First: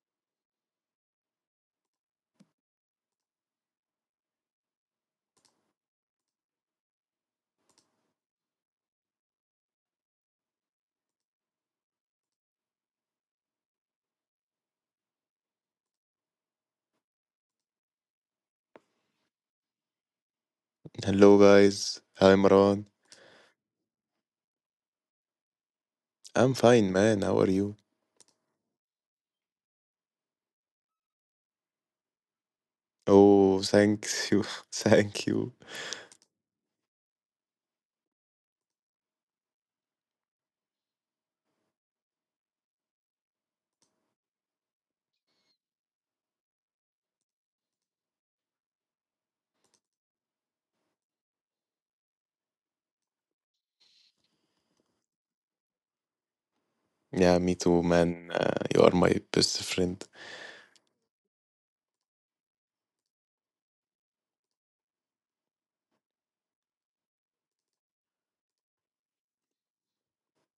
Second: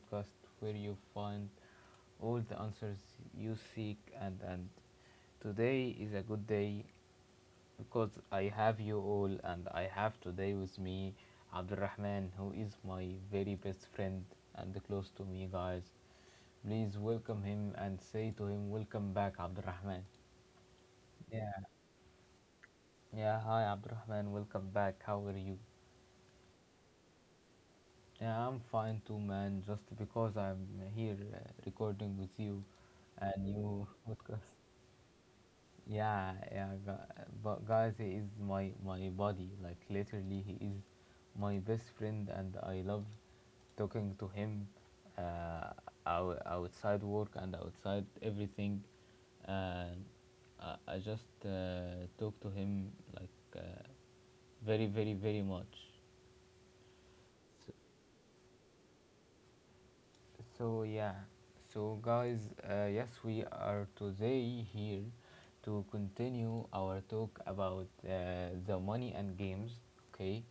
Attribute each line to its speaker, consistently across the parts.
Speaker 1: podcast where you find all the answers you seek. And today is a good day because I have you all, and I have today with me Abdul Rahman, who is my very best friend and close to me, guys. Please welcome him and say to him, "Welcome back, Abdul Rahman."
Speaker 2: Hello guys, hi Imran.
Speaker 1: Yeah, hi, Abdul Rahman, welcome back. How are you?
Speaker 2: I'm fine, man. How are you?
Speaker 1: Yeah, I'm fine too, man. Just because I'm here recording with you and
Speaker 2: Oh,
Speaker 1: you
Speaker 2: thanks you,
Speaker 1: podcast.
Speaker 2: thank you.
Speaker 1: Yeah, yeah, but guys, he is my buddy. Like literally, he is my best friend, and I love talking to him, uh, outside work and outside everything. And I just talk to him, like very, very, very much.
Speaker 2: Yeah, me too, man. You are my best friend.
Speaker 1: So yeah, so guys, yes, we are today here to continue our talk about the money and games. Okay,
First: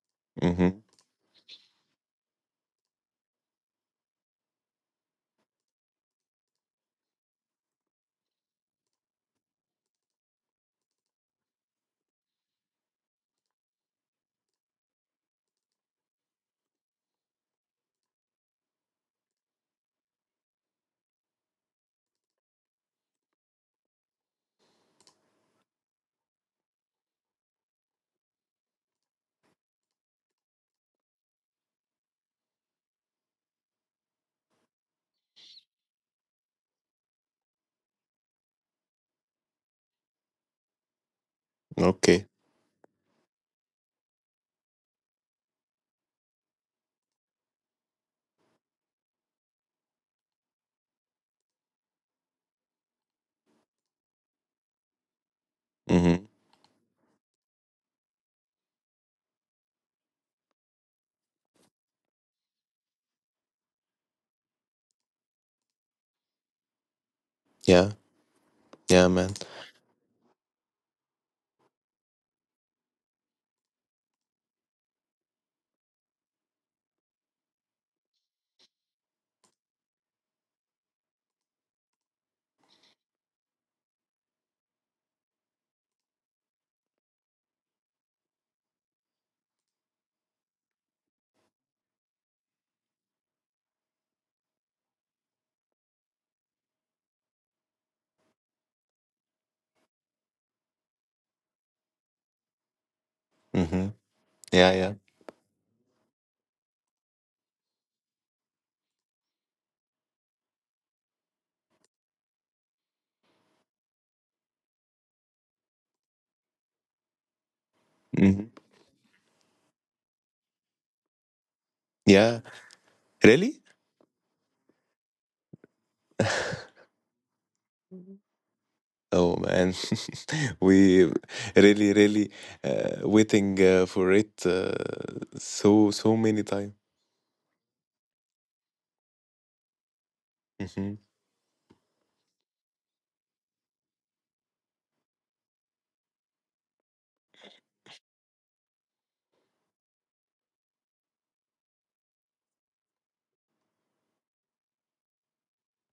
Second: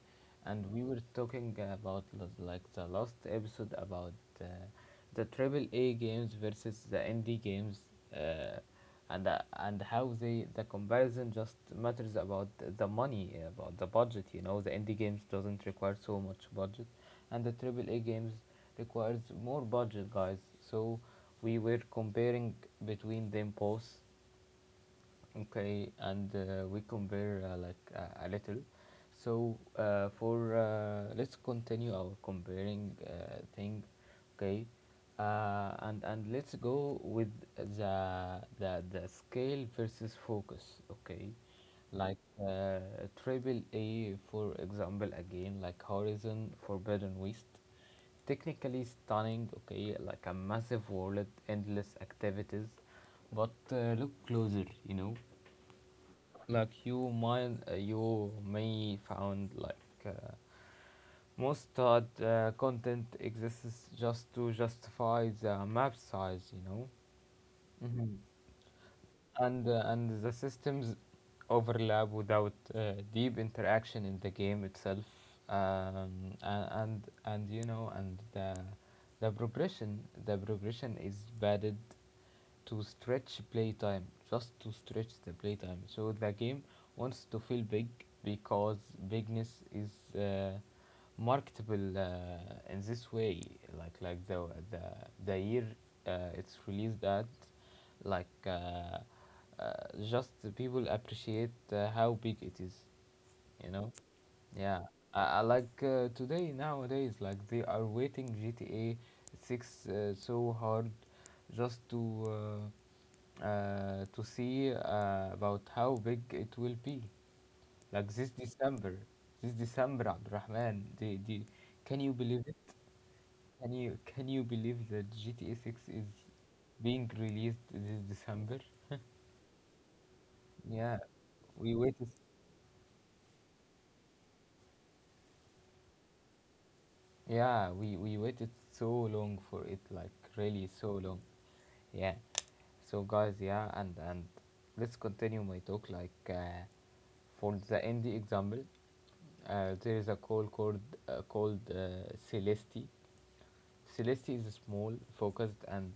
Speaker 1: and
Speaker 2: Mm-hmm.
Speaker 1: we were talking about, like the last episode, about uh, the triple A games versus the indie games, uh, and how the comparison just matters about the money, about the budget. You know, the indie games doesn't require so much budget, and the triple A games requires more budget, guys. So we were comparing between them both, okay, and we compare, like a little. So for let's continue our comparing, thing, okay, and let's go with the scale versus focus, okay, like
Speaker 2: Okay.
Speaker 1: triple A for example, again, like Horizon Forbidden West. Technically stunning, okay, like a massive world, endless activities, but look closer, you know,
Speaker 2: Mm-hmm.
Speaker 1: like you may found, like, most odd content exists just to justify the map size, you know.
Speaker 2: Yeah, yeah, man.
Speaker 1: And the systems overlap without deep interaction in the game itself, um, and you know, and the progression the progression is padded to stretch playtime, just to stretch the playtime, so the game wants to feel big because bigness is uh, marketable, in this way, like the the year it's released at, like, uh, uh, just the people appreciate how big it is, you
Speaker 2: Mm-hmm.
Speaker 1: know?
Speaker 2: Yeah,
Speaker 1: Yeah,
Speaker 2: yeah.
Speaker 1: I like, today, nowadays, like they are waiting GTA 6 so hard, just to see about how big it will be. Like this
Speaker 2: Mm-hmm.
Speaker 1: December, Abdurrahman, can you believe
Speaker 2: Yeah.
Speaker 1: it?
Speaker 2: Really?
Speaker 1: Can you believe that GTA 6 is being released this December?
Speaker 2: Oh man,
Speaker 1: Yeah,
Speaker 2: we
Speaker 1: we
Speaker 2: really,
Speaker 1: waited.
Speaker 2: really waiting for it so so many time.
Speaker 1: Yeah, we waited so long for it, like really so
Speaker 2: Mm-hmm.
Speaker 1: long. Yeah. So guys, yeah, and let's continue my talk. Like, for the indie example, there is a called Celesti. Celesti is small, focused, and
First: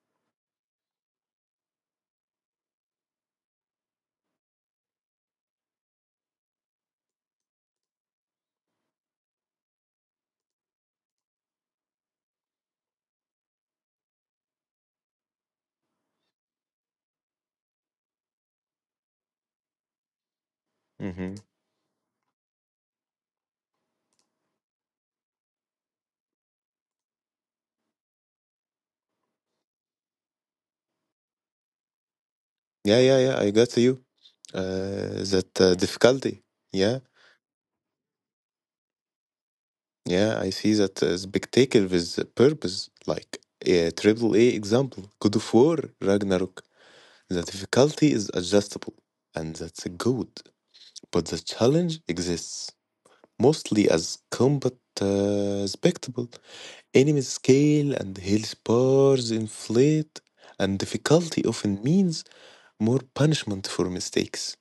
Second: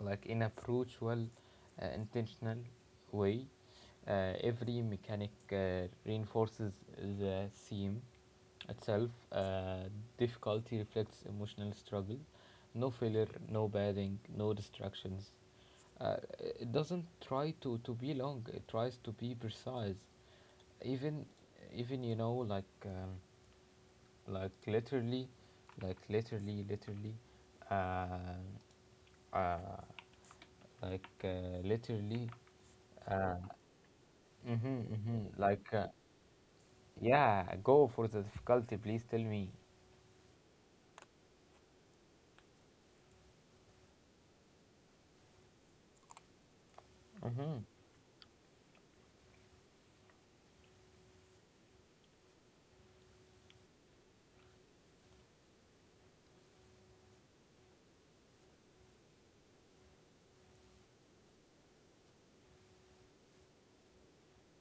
Speaker 1: like in a approachable, intentional way, every mechanic reinforces the seam itself. Difficulty reflects emotional struggle. No failure, no bathing, no distractions. Uh, it doesn't try to be long. It tries to be precise. Even
Speaker 2: Mm-hmm.
Speaker 1: even, like literally, like literally, literally, uh, uh, literally.
Speaker 2: Yeah, yeah, yeah. I got you.
Speaker 1: Mm-hmm, mm-hmm.
Speaker 2: That Difficulty. Yeah,
Speaker 1: Yeah, go for the difficulty, please tell me.
Speaker 2: yeah, I see that spectacle with purpose, like a triple A example, God of War, Ragnarok. The
Speaker 1: Mm-hmm.
Speaker 2: difficulty is adjustable, and that's good, but the challenge exists mostly as combat spectacle. Enemy scale and health bars inflate, and difficulty often means more punishment for mistakes.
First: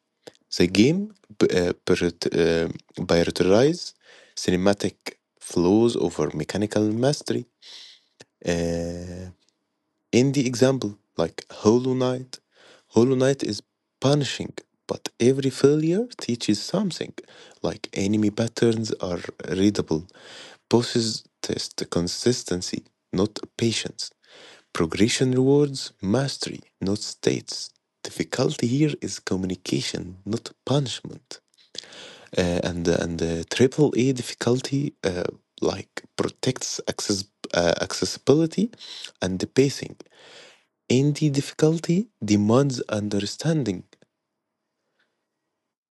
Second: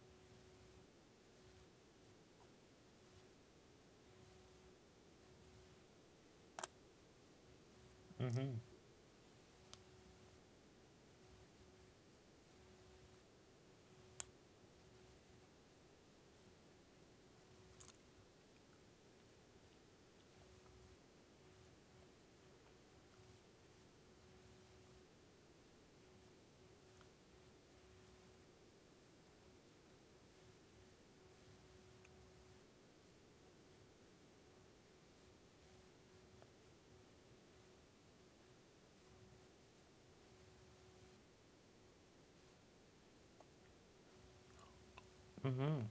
Speaker 2: The game b- uh, priorit- uh, prioritizes cinematic flows over mechanical mastery.
Speaker 1: Mm-hmm.
Speaker 2: Uh, in the example, like Hollow Knight, Hollow Knight is punishing, but every failure teaches something. Like enemy patterns are readable, bosses test consistency, not patience. Progression rewards mastery, not states. Difficulty here is communication, not punishment, and the triple A difficulty like protects accessibility and the pacing. Indie difficulty demands understanding.
Speaker 1: Mm-hmm.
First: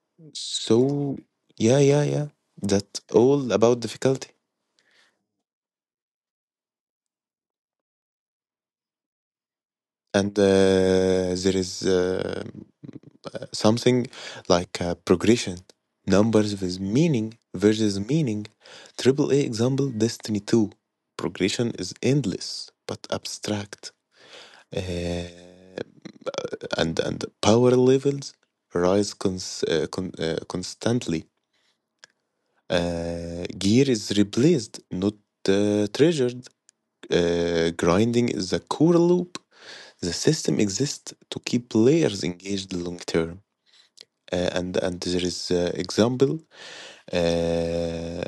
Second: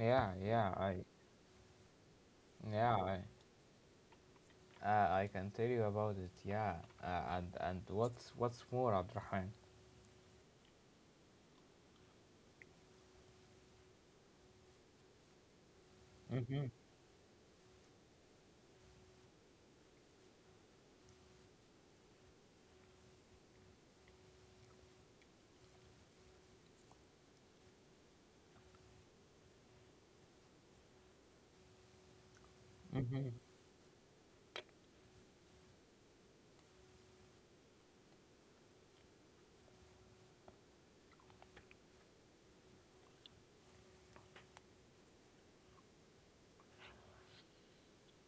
Speaker 1: Yeah, yeah,
Speaker 2: So yeah, yeah, yeah.
Speaker 1: yeah,
Speaker 2: That's
Speaker 1: I,
Speaker 2: all about difficulty.
Speaker 1: I can tell you about it. Yeah, and what's more, Abdurrahman?
Speaker 2: And There is something like progression, numbers
Speaker 1: Mm-hmm.
Speaker 2: with meaning versus meaning. Triple A example Destiny Two. Progression is endless but abstract, uh, and power levels rise constantly.
Speaker 1: Mm-hmm.
Speaker 2: Gear is replaced, not treasured. Grinding is a core loop. The system exists to keep players engaged long term. And There is example uh,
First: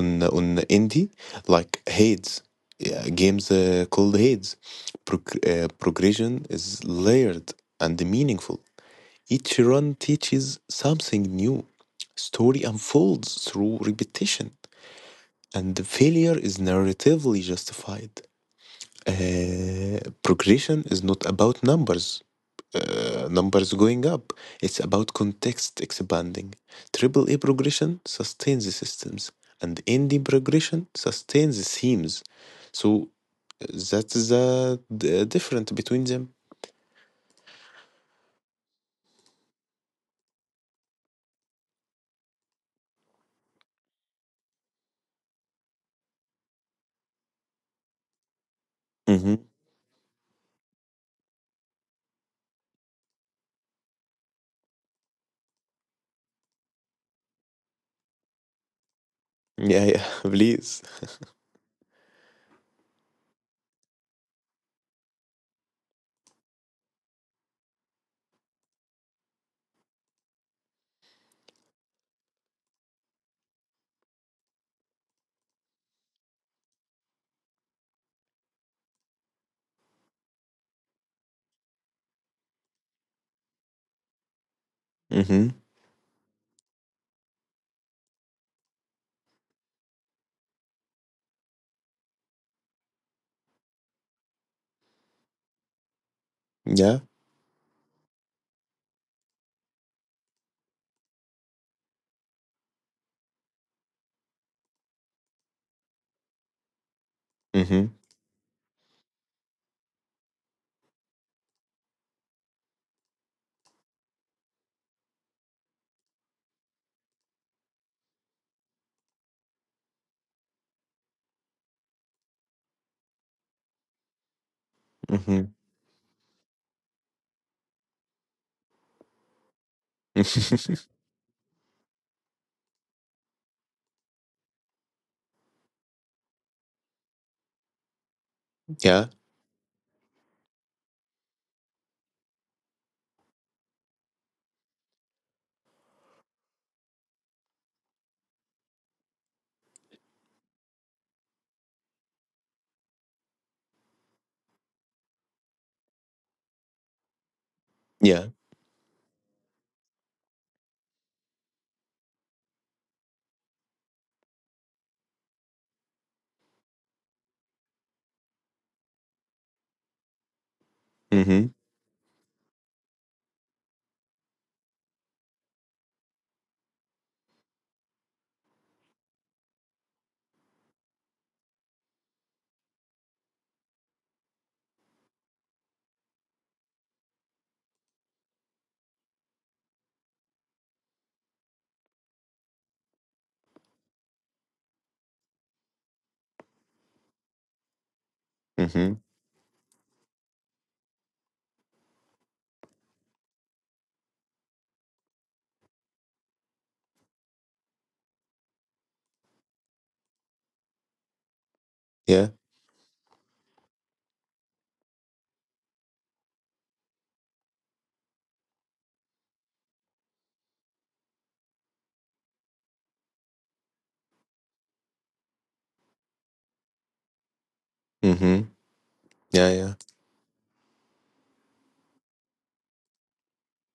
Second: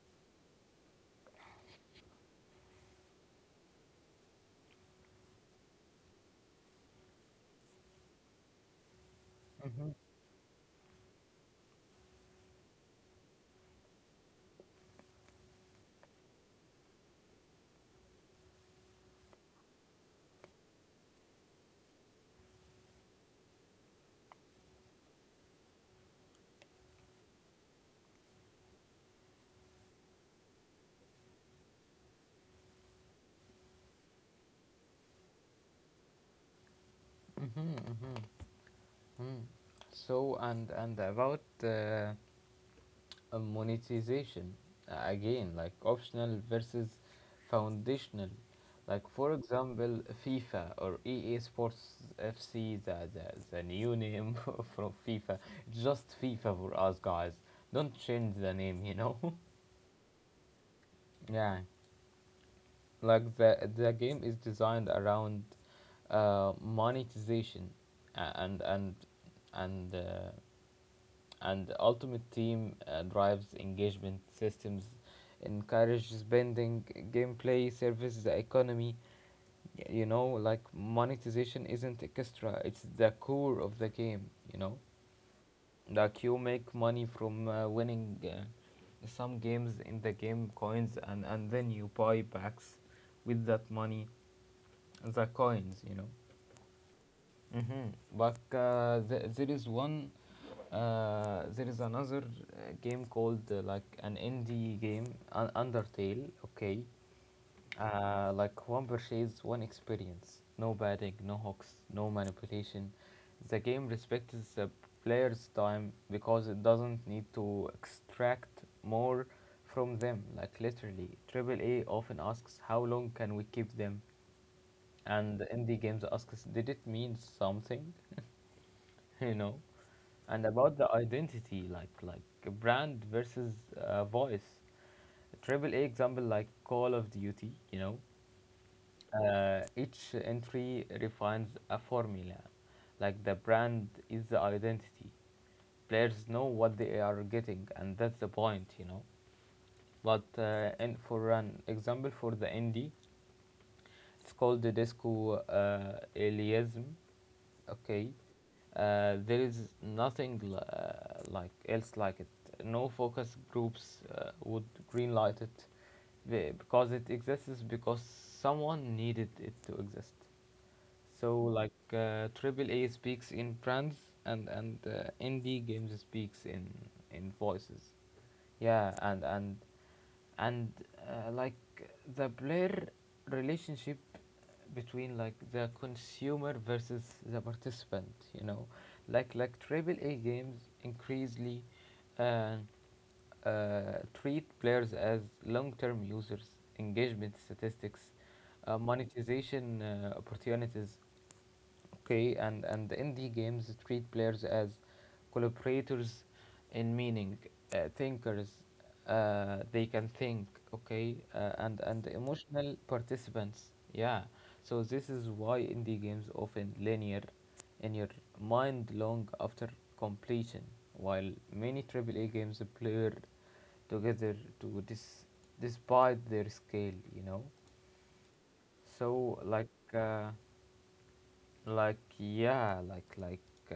Speaker 2: on indie like Hades, yeah, games called Hades. Progression is layered and meaningful. Each run teaches something new. Story unfolds through repetition, and the failure is narratively justified. Progression is not about numbers, numbers going up. It's about context expanding. Triple A progression sustains the systems, and indie progression sustains the themes. So that's the difference between them.
Speaker 1: Mm-hmm. Mm-hmm. So and about, monetization, again, like optional versus foundational, like for
Speaker 2: Hmm.
Speaker 1: example FIFA or EA Sports FC, the new name from FIFA. Just FIFA for us, guys. Don't change the name.
Speaker 2: Yeah, yeah, please.
Speaker 1: Yeah, like the game is designed around monetization, uh, and and and uh, and Ultimate Team drives engagement systems, encourages spending, gameplay, services, the economy. You know, like monetization isn't extra; it's the core of the game. You know,
Speaker 2: Hmm.
Speaker 1: like you make money from winning some games in the game coins, and then you buy packs with that money, the coins.
Speaker 2: Yeah.
Speaker 1: But there is there is another game called, like an indie game, Undertale. Okay,
Speaker 2: Hmm.
Speaker 1: like one purchase, one experience. No batting, no hooks, no manipulation. The game respects the player's time because it doesn't need to extract more from them. Like literally, AAA often asks, "How long can we keep them?" And
Speaker 2: Hmm.
Speaker 1: indie games asks, "Did it mean something?" you know and about the identity, like a brand versus voice. Triple A example, like Call of Duty,
Speaker 2: yeah,
Speaker 1: each entry refines a formula, like the brand is the identity. Players know what they are getting, and that's the point. You know but uh, and for an example, for the indie, it's called the Disco Aliasm, okay.
Speaker 2: yeah.
Speaker 1: There is nothing, like else, like it. No focus groups would greenlight it, because it exists because someone needed it to exist. So,
Speaker 2: Mm-hmm.
Speaker 1: like, AAA speaks in brands, and indie games speaks in voices. Yeah, and like the player relationship, between like the consumer versus the participant, like triple A games increasingly, uh, uh, treat players as long-term users, engagement statistics,
Speaker 2: Mm-hmm.
Speaker 1: monetization opportunities. Okay, and indie games treat players as collaborators in meaning, thinkers. They can think, okay, and
Speaker 2: Yeah.
Speaker 1: emotional participants. Yeah, so this is why indie games often linear in your mind long after completion, while many AAA games blur together to, despite their scale, you know.
Speaker 2: Mm-hmm.
Speaker 1: So,
Speaker 2: Yeah,
Speaker 1: like,
Speaker 2: yeah.
Speaker 1: uh, like, yeah, like like uh,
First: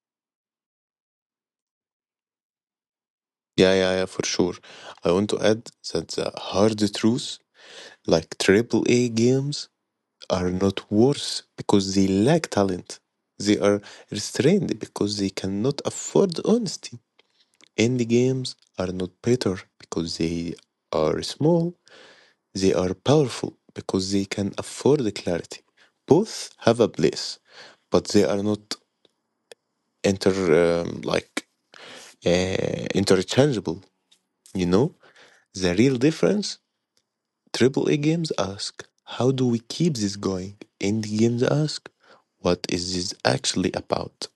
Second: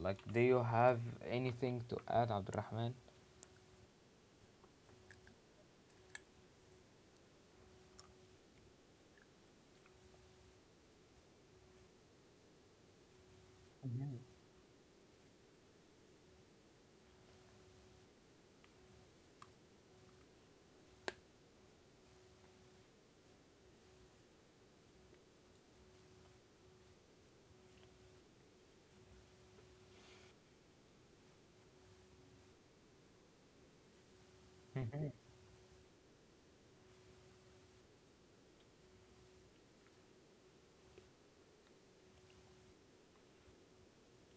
Speaker 1: like do you have anything to add, Abdurrahman?
Speaker 2: Yeah, yeah, yeah, for sure. I want to add that the hard truths, like AAA games, are not worse because they lack talent. They are restrained because they cannot afford honesty. Indie games are not better because they are small. They are powerful because they can afford the clarity. Both have a place, but they are not inter um, like interchangeable. You know,
Speaker 1: Mhm.
Speaker 2: the real difference. Triple A games ask, how do we keep this going? Indie games ask, what is this actually about?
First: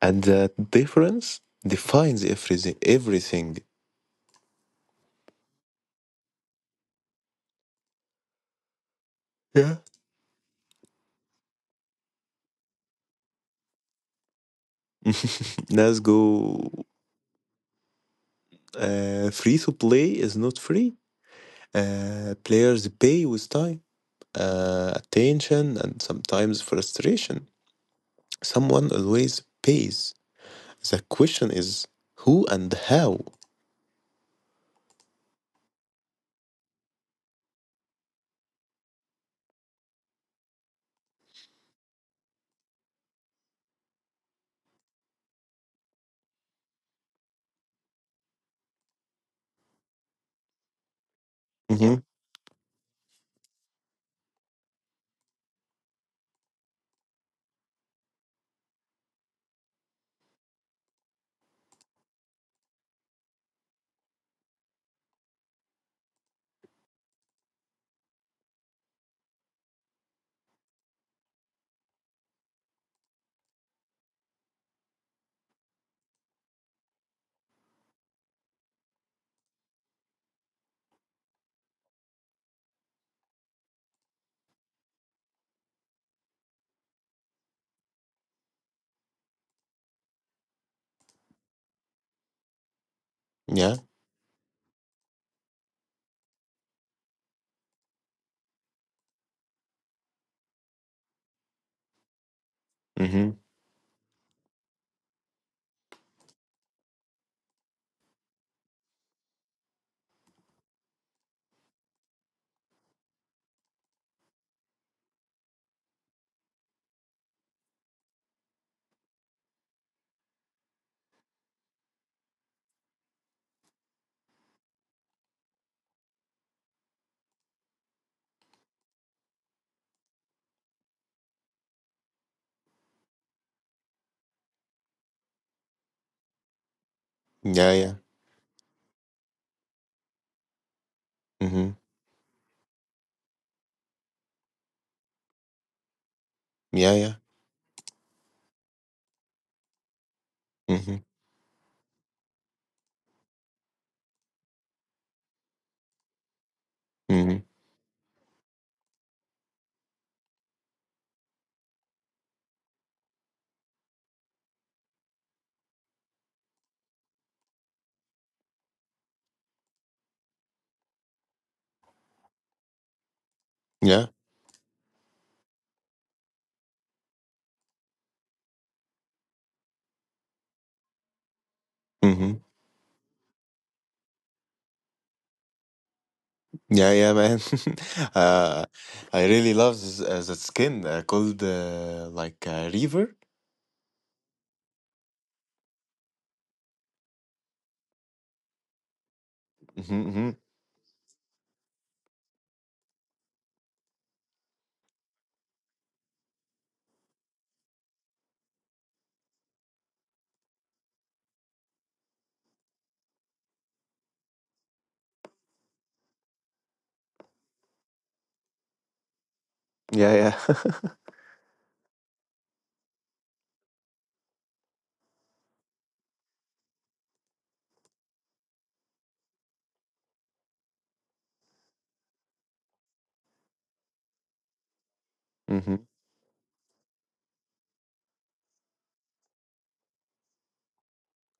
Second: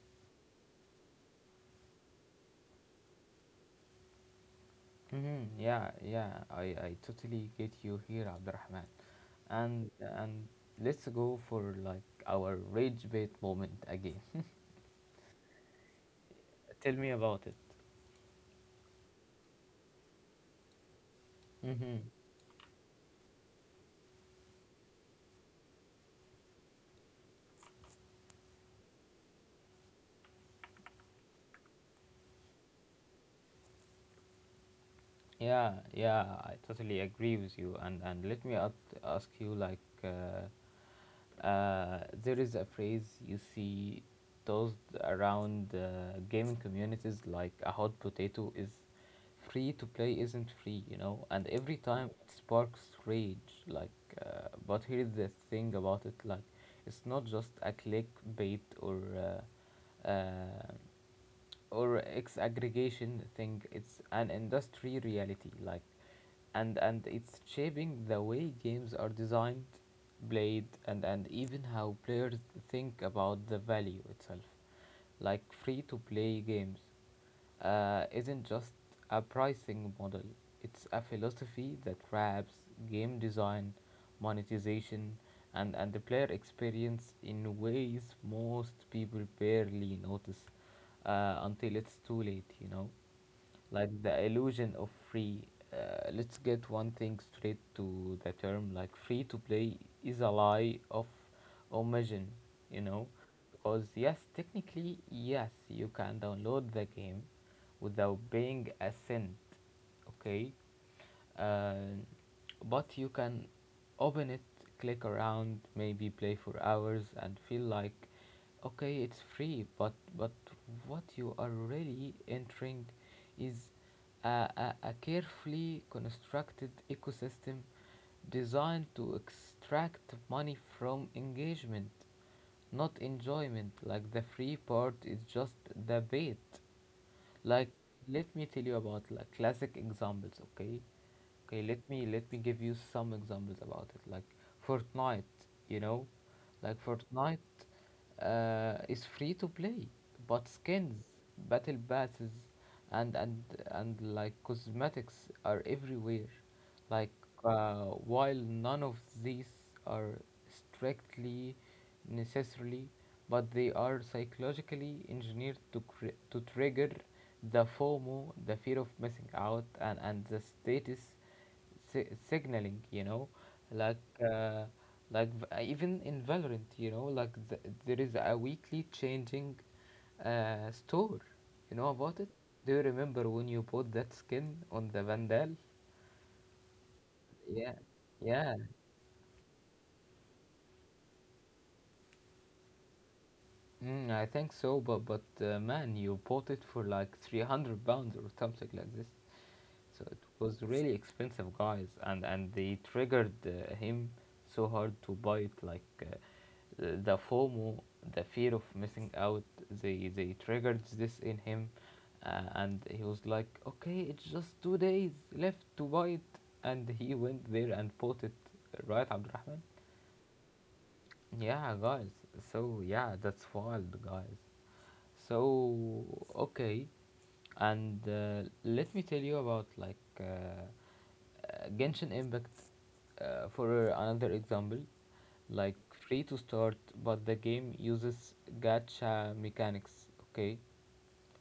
Speaker 2: And that difference defines everything. Everything.
Speaker 1: Mm-hmm. Yeah, yeah, I totally get you here, Abdurrahman.
Speaker 2: Yeah.
Speaker 1: And let's go for, like, our rage bait moment again.
Speaker 2: Let's go.
Speaker 1: Tell me about it.
Speaker 2: Free to play is not free.
Speaker 1: Mm-hmm.
Speaker 2: Players pay with time, attention, and sometimes frustration. Someone always pays. The question is who and how.
Speaker 1: Yeah, yeah, I totally agree with you. And let me ask you, like, there is a phrase you see tossed around, gaming communities, like a hot potato, is "free to play isn't free," you know, and every
Speaker 2: Mm-hmm.
Speaker 1: time it sparks rage. Like, but here's the thing about it, like, it's not just a clickbait, or or ex aggregation thing. It's an industry reality, and it's shaping the way games are designed, played, and even how players think about the value itself. Like, free to play games isn't just a pricing model, it's a philosophy that wraps game design, monetization, and the player experience in ways most people barely notice until it's too late,
Speaker 2: Yeah.
Speaker 1: like the illusion of free. Let's get one thing straight, to the term, like, "free to play" is a lie of omission, you know,
Speaker 2: Mm-hmm.
Speaker 1: because yes, technically, yes, you can download the game without paying a cent, okay, uh, but you can open it, click around, maybe play for hours, and feel like, okay, it's free, but what you are really entering is a, a carefully constructed ecosystem designed to extract money from engagement, not enjoyment. Like, the free part is just the bait like,
Speaker 2: Yeah. Yeah.
Speaker 1: Let me tell you about, like, classic examples, okay? Okay,
Speaker 2: Mm-hmm.
Speaker 1: let me give you some examples about it. Like Fortnite, you know, like
Speaker 2: Yeah. Yeah.
Speaker 1: Fortnite is free to play, but
Speaker 2: Mm-hmm.
Speaker 1: skins, battle passes, and and and like cosmetics are everywhere, like
Speaker 2: Mm-hmm.
Speaker 1: while none of these are strictly necessarily, but they are psychologically engineered to, to trigger the FOMO, the fear of missing out, and the status, signaling, you know, like,
Speaker 2: Yeah.
Speaker 1: like, even in Valorant, you know, like, there is a weekly changing store, you know about it?
Speaker 2: Mm-hmm.
Speaker 1: Do you remember when you bought that skin on the Vandal?
Speaker 2: Yeah. Yeah, man.
Speaker 1: Yeah, yeah.
Speaker 2: uh, I really love that skin called Reaver.
Speaker 1: Mm, I think so, but man, you bought it for like £300 or something like this. So
Speaker 2: Mm-hmm,
Speaker 1: it
Speaker 2: mm-hmm.
Speaker 1: was really expensive, guys, and they triggered, him so hard to buy it. Like, the FOMO, the fear of missing out, they triggered this in him, and he was like, okay, it's just 2 days left to buy it, and he went there and bought it, right, Abdurrahman?
Speaker 2: Yeah. Yeah.
Speaker 1: Yeah, guys. So yeah, that's wild, guys. So, okay, and let me tell you about, like, Genshin Impact for another example, like
Speaker 2: mm-hmm.
Speaker 1: free to start, but the game uses gacha mechanics. Okay,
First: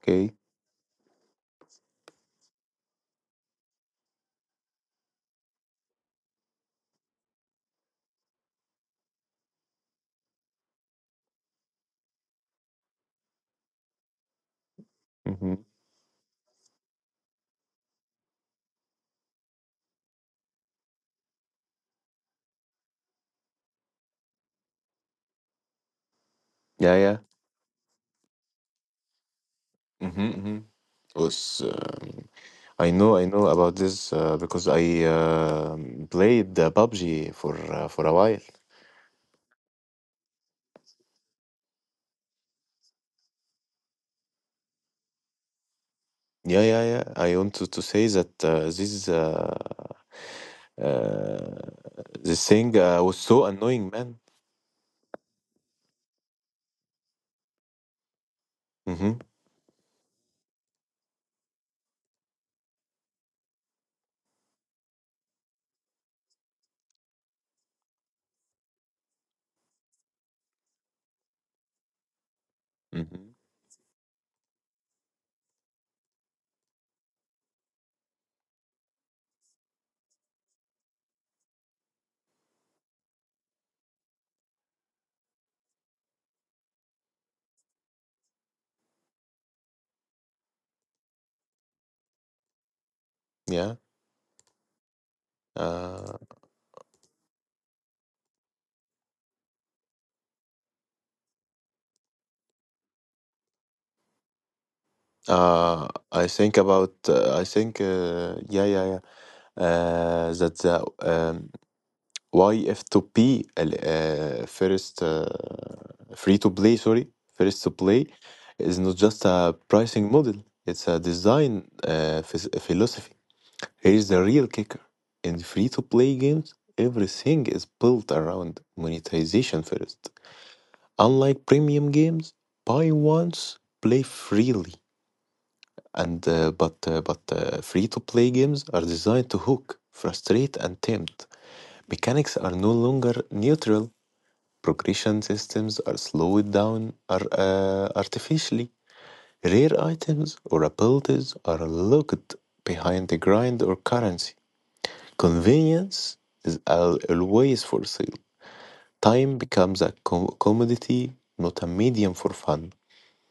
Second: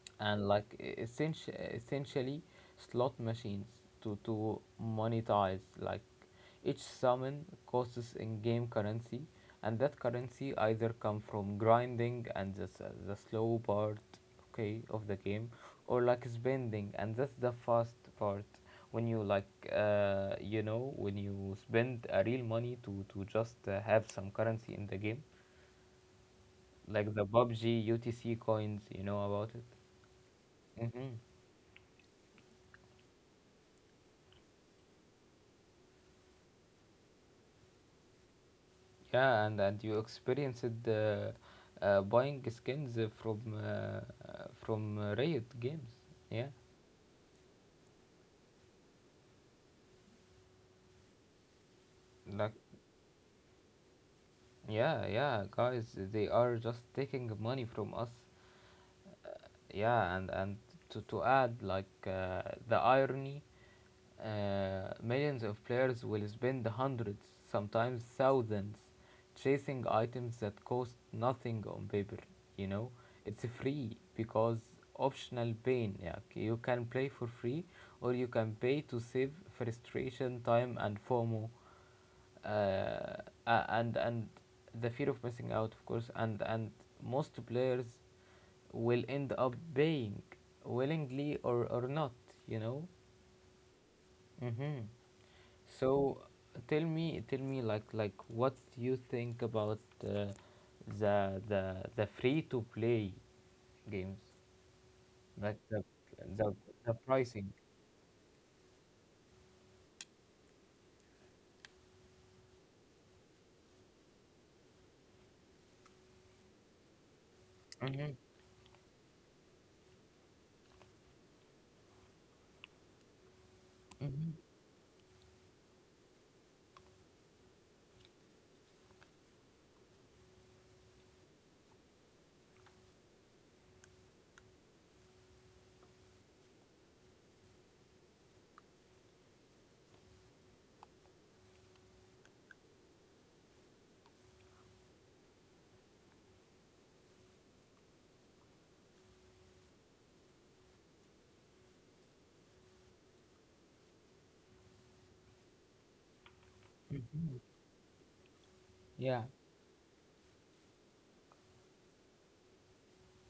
Speaker 2: Okay.
Speaker 1: and like essentially slot machines, to monetize, like each summon costs in-game currency, and that currency either come from grinding and the slow part, okay, of the game,
Speaker 2: Mm-hmm.
Speaker 1: or, like, spending, and that's the fast part, when you like you know when you spend a real money to just have some currency in the game,
Speaker 2: Yeah.
Speaker 1: like
Speaker 2: Yeah.
Speaker 1: the PUBG UTC coins, you know about it?
Speaker 2: Mm-hmm. Mm-hmm.
Speaker 1: Mm-hmm.
Speaker 2: Was I know about this because I played PUBG for for a while.
Speaker 1: Yeah, and, you experienced buying skins from Riot Games. Yeah,
Speaker 2: Yeah, yeah, yeah. I want to say that uh, this
Speaker 1: like
Speaker 2: thing was so annoying, man.
Speaker 1: yeah, yeah, guys, they are just taking money from us.
Speaker 2: Mm-hmm.
Speaker 1: Yeah, and to add like the irony. Millions of players will spend hundreds, sometimes thousands, chasing items that cost nothing on paper. You know,
Speaker 2: Mm-hmm.
Speaker 1: it's free because optional pain. Yeah, okay, you can play for free, or you can pay to save frustration, time, and FOMO, uh, a- and the fear of missing out, of course. And most players will end up paying willingly or not. You know.
Speaker 2: Yeah.
Speaker 1: Mm-hmm. So
Speaker 2: Uh,
Speaker 1: tell me, like, what you think about uh, the the free to play games, like the
Speaker 2: I
Speaker 1: the
Speaker 2: think about.
Speaker 1: the
Speaker 2: I
Speaker 1: pricing.
Speaker 2: think. Yeah, yeah, yeah. That the YF2P first free to play. Sorry, first to play
Speaker 1: Mhm,
Speaker 2: is not just a pricing model. It's a design philosophy. Here's the
Speaker 1: mhm,
Speaker 2: real kicker. In free-to-play games, everything is built around monetization first. Unlike premium games, buy once, play freely. And but Free-to-play games are designed to hook, frustrate, and tempt. Mechanics are no longer neutral. Progression systems are slowed down are artificially. Rare items or abilities are locked behind the grind or currency. Convenience is
Speaker 1: mhm.
Speaker 2: always for sale.
Speaker 1: Yeah.
Speaker 2: Time becomes a commodity, not a medium for fun.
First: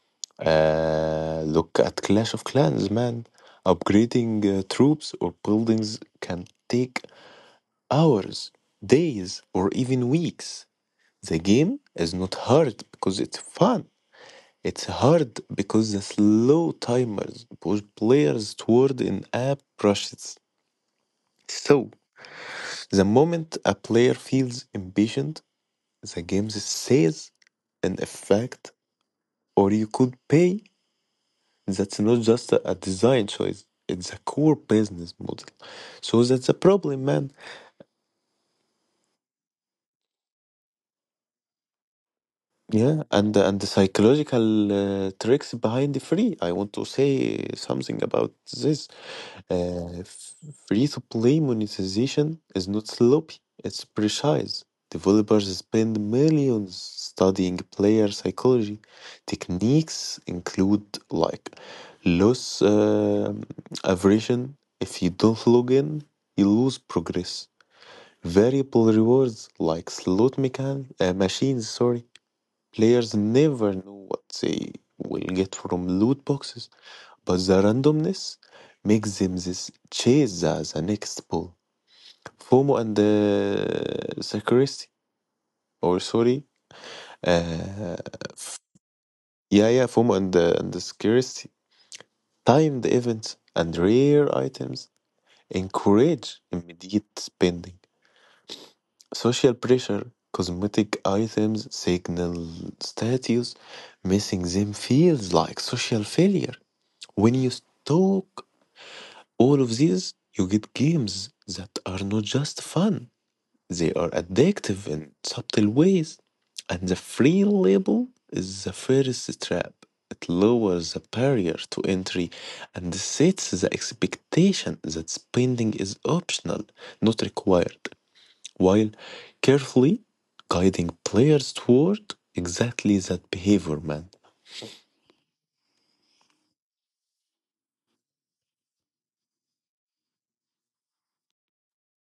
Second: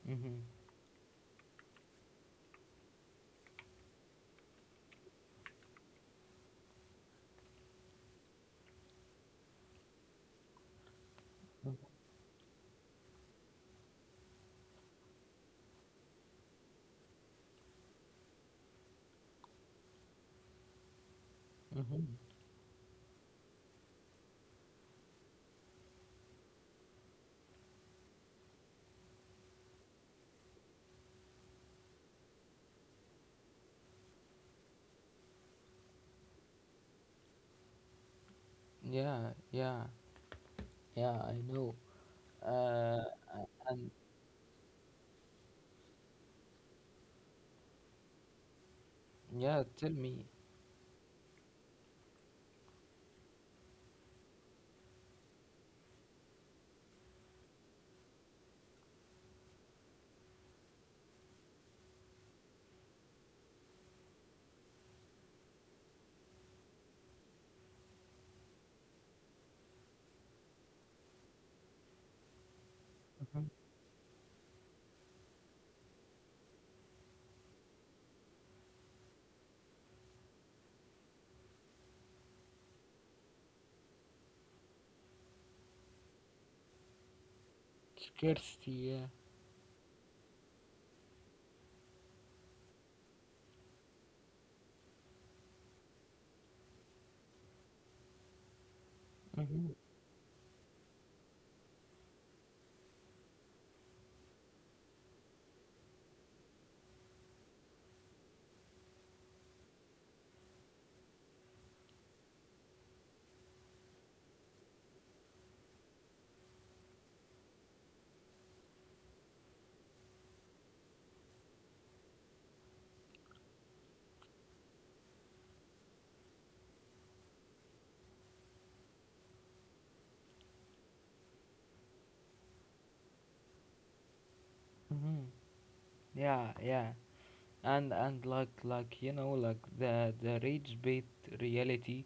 Speaker 1: Mhm.
Speaker 2: Look at Clash of Clans, man. Upgrading troops or buildings can take hours, days, or even weeks. The game is not hard because it's fun. It's hard because the slow timers push players toward an app rushes. So,
Speaker 1: Mm-hmm.
Speaker 2: the moment a player feels impatient, the game says in effect, or you could pay. That's not just a design choice, it's a core business model. So that's a problem, man.
Speaker 1: Yeah, yeah, yeah, I know.
Speaker 2: Yeah,
Speaker 1: Uh,
Speaker 2: and the
Speaker 1: and
Speaker 2: psychological tricks behind the free. I want to say something about this.
Speaker 1: yeah, tell
Speaker 2: Uh,
Speaker 1: me.
Speaker 2: Free to play monetization is not sloppy; it's precise. Developers spend millions studying player psychology. Techniques include like loss aversion. If you don't log in, you lose progress. Variable rewards like machines, sorry. Players
Speaker 1: Mhm.
Speaker 2: never know what they will get from loot boxes, but the randomness makes them this chase the next ball. FOMO and security, or sorry, uh, f-
Speaker 1: Scarcity, yeah.
Speaker 2: yeah, yeah, FOMO and the security. Timed events and rare items encourage immediate spending. Social
Speaker 1: Mm-hmm.
Speaker 2: pressure, cosmetic items signal status, missing them feels like social failure. When you stoke all of these, you get games that are not just fun, they are addictive in subtle ways. And the free label is the first trap. It lowers the barrier to entry and sets the expectation that spending is optional, not required, while carefully guiding players toward exactly that behavior, man.
Speaker 1: Mm-hmm. Yeah, yeah. And like you know like the rage bait reality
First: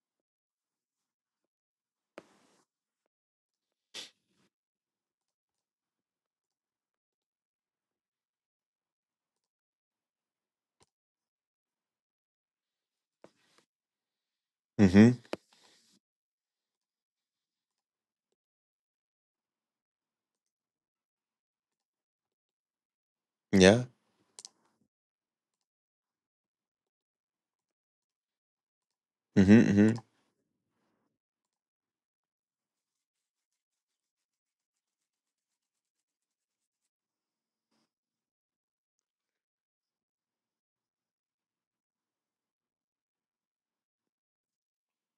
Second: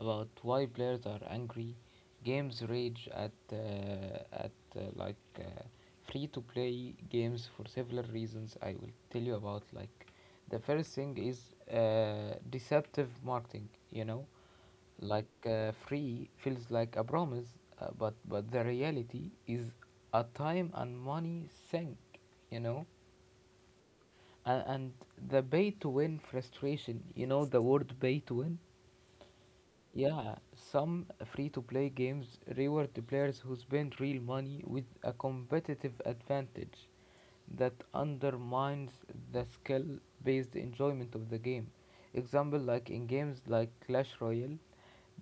Speaker 1: about why players are angry. Games rage at free to play games for several reasons. I will tell you about, like, the first thing is deceptive marketing, you know,
Speaker 2: Mm-hmm.
Speaker 1: like free feels like a promise, but the reality is a time and money sink, you know.
Speaker 2: Yeah.
Speaker 1: And the pay to win frustration, you know the word pay to win?
Speaker 2: Mm-hmm. Mm-hmm.
Speaker 1: Yeah, some free to play games reward the players who spend real money with a competitive advantage that undermines the skill based enjoyment of the game. Example, like in games like Clash Royale,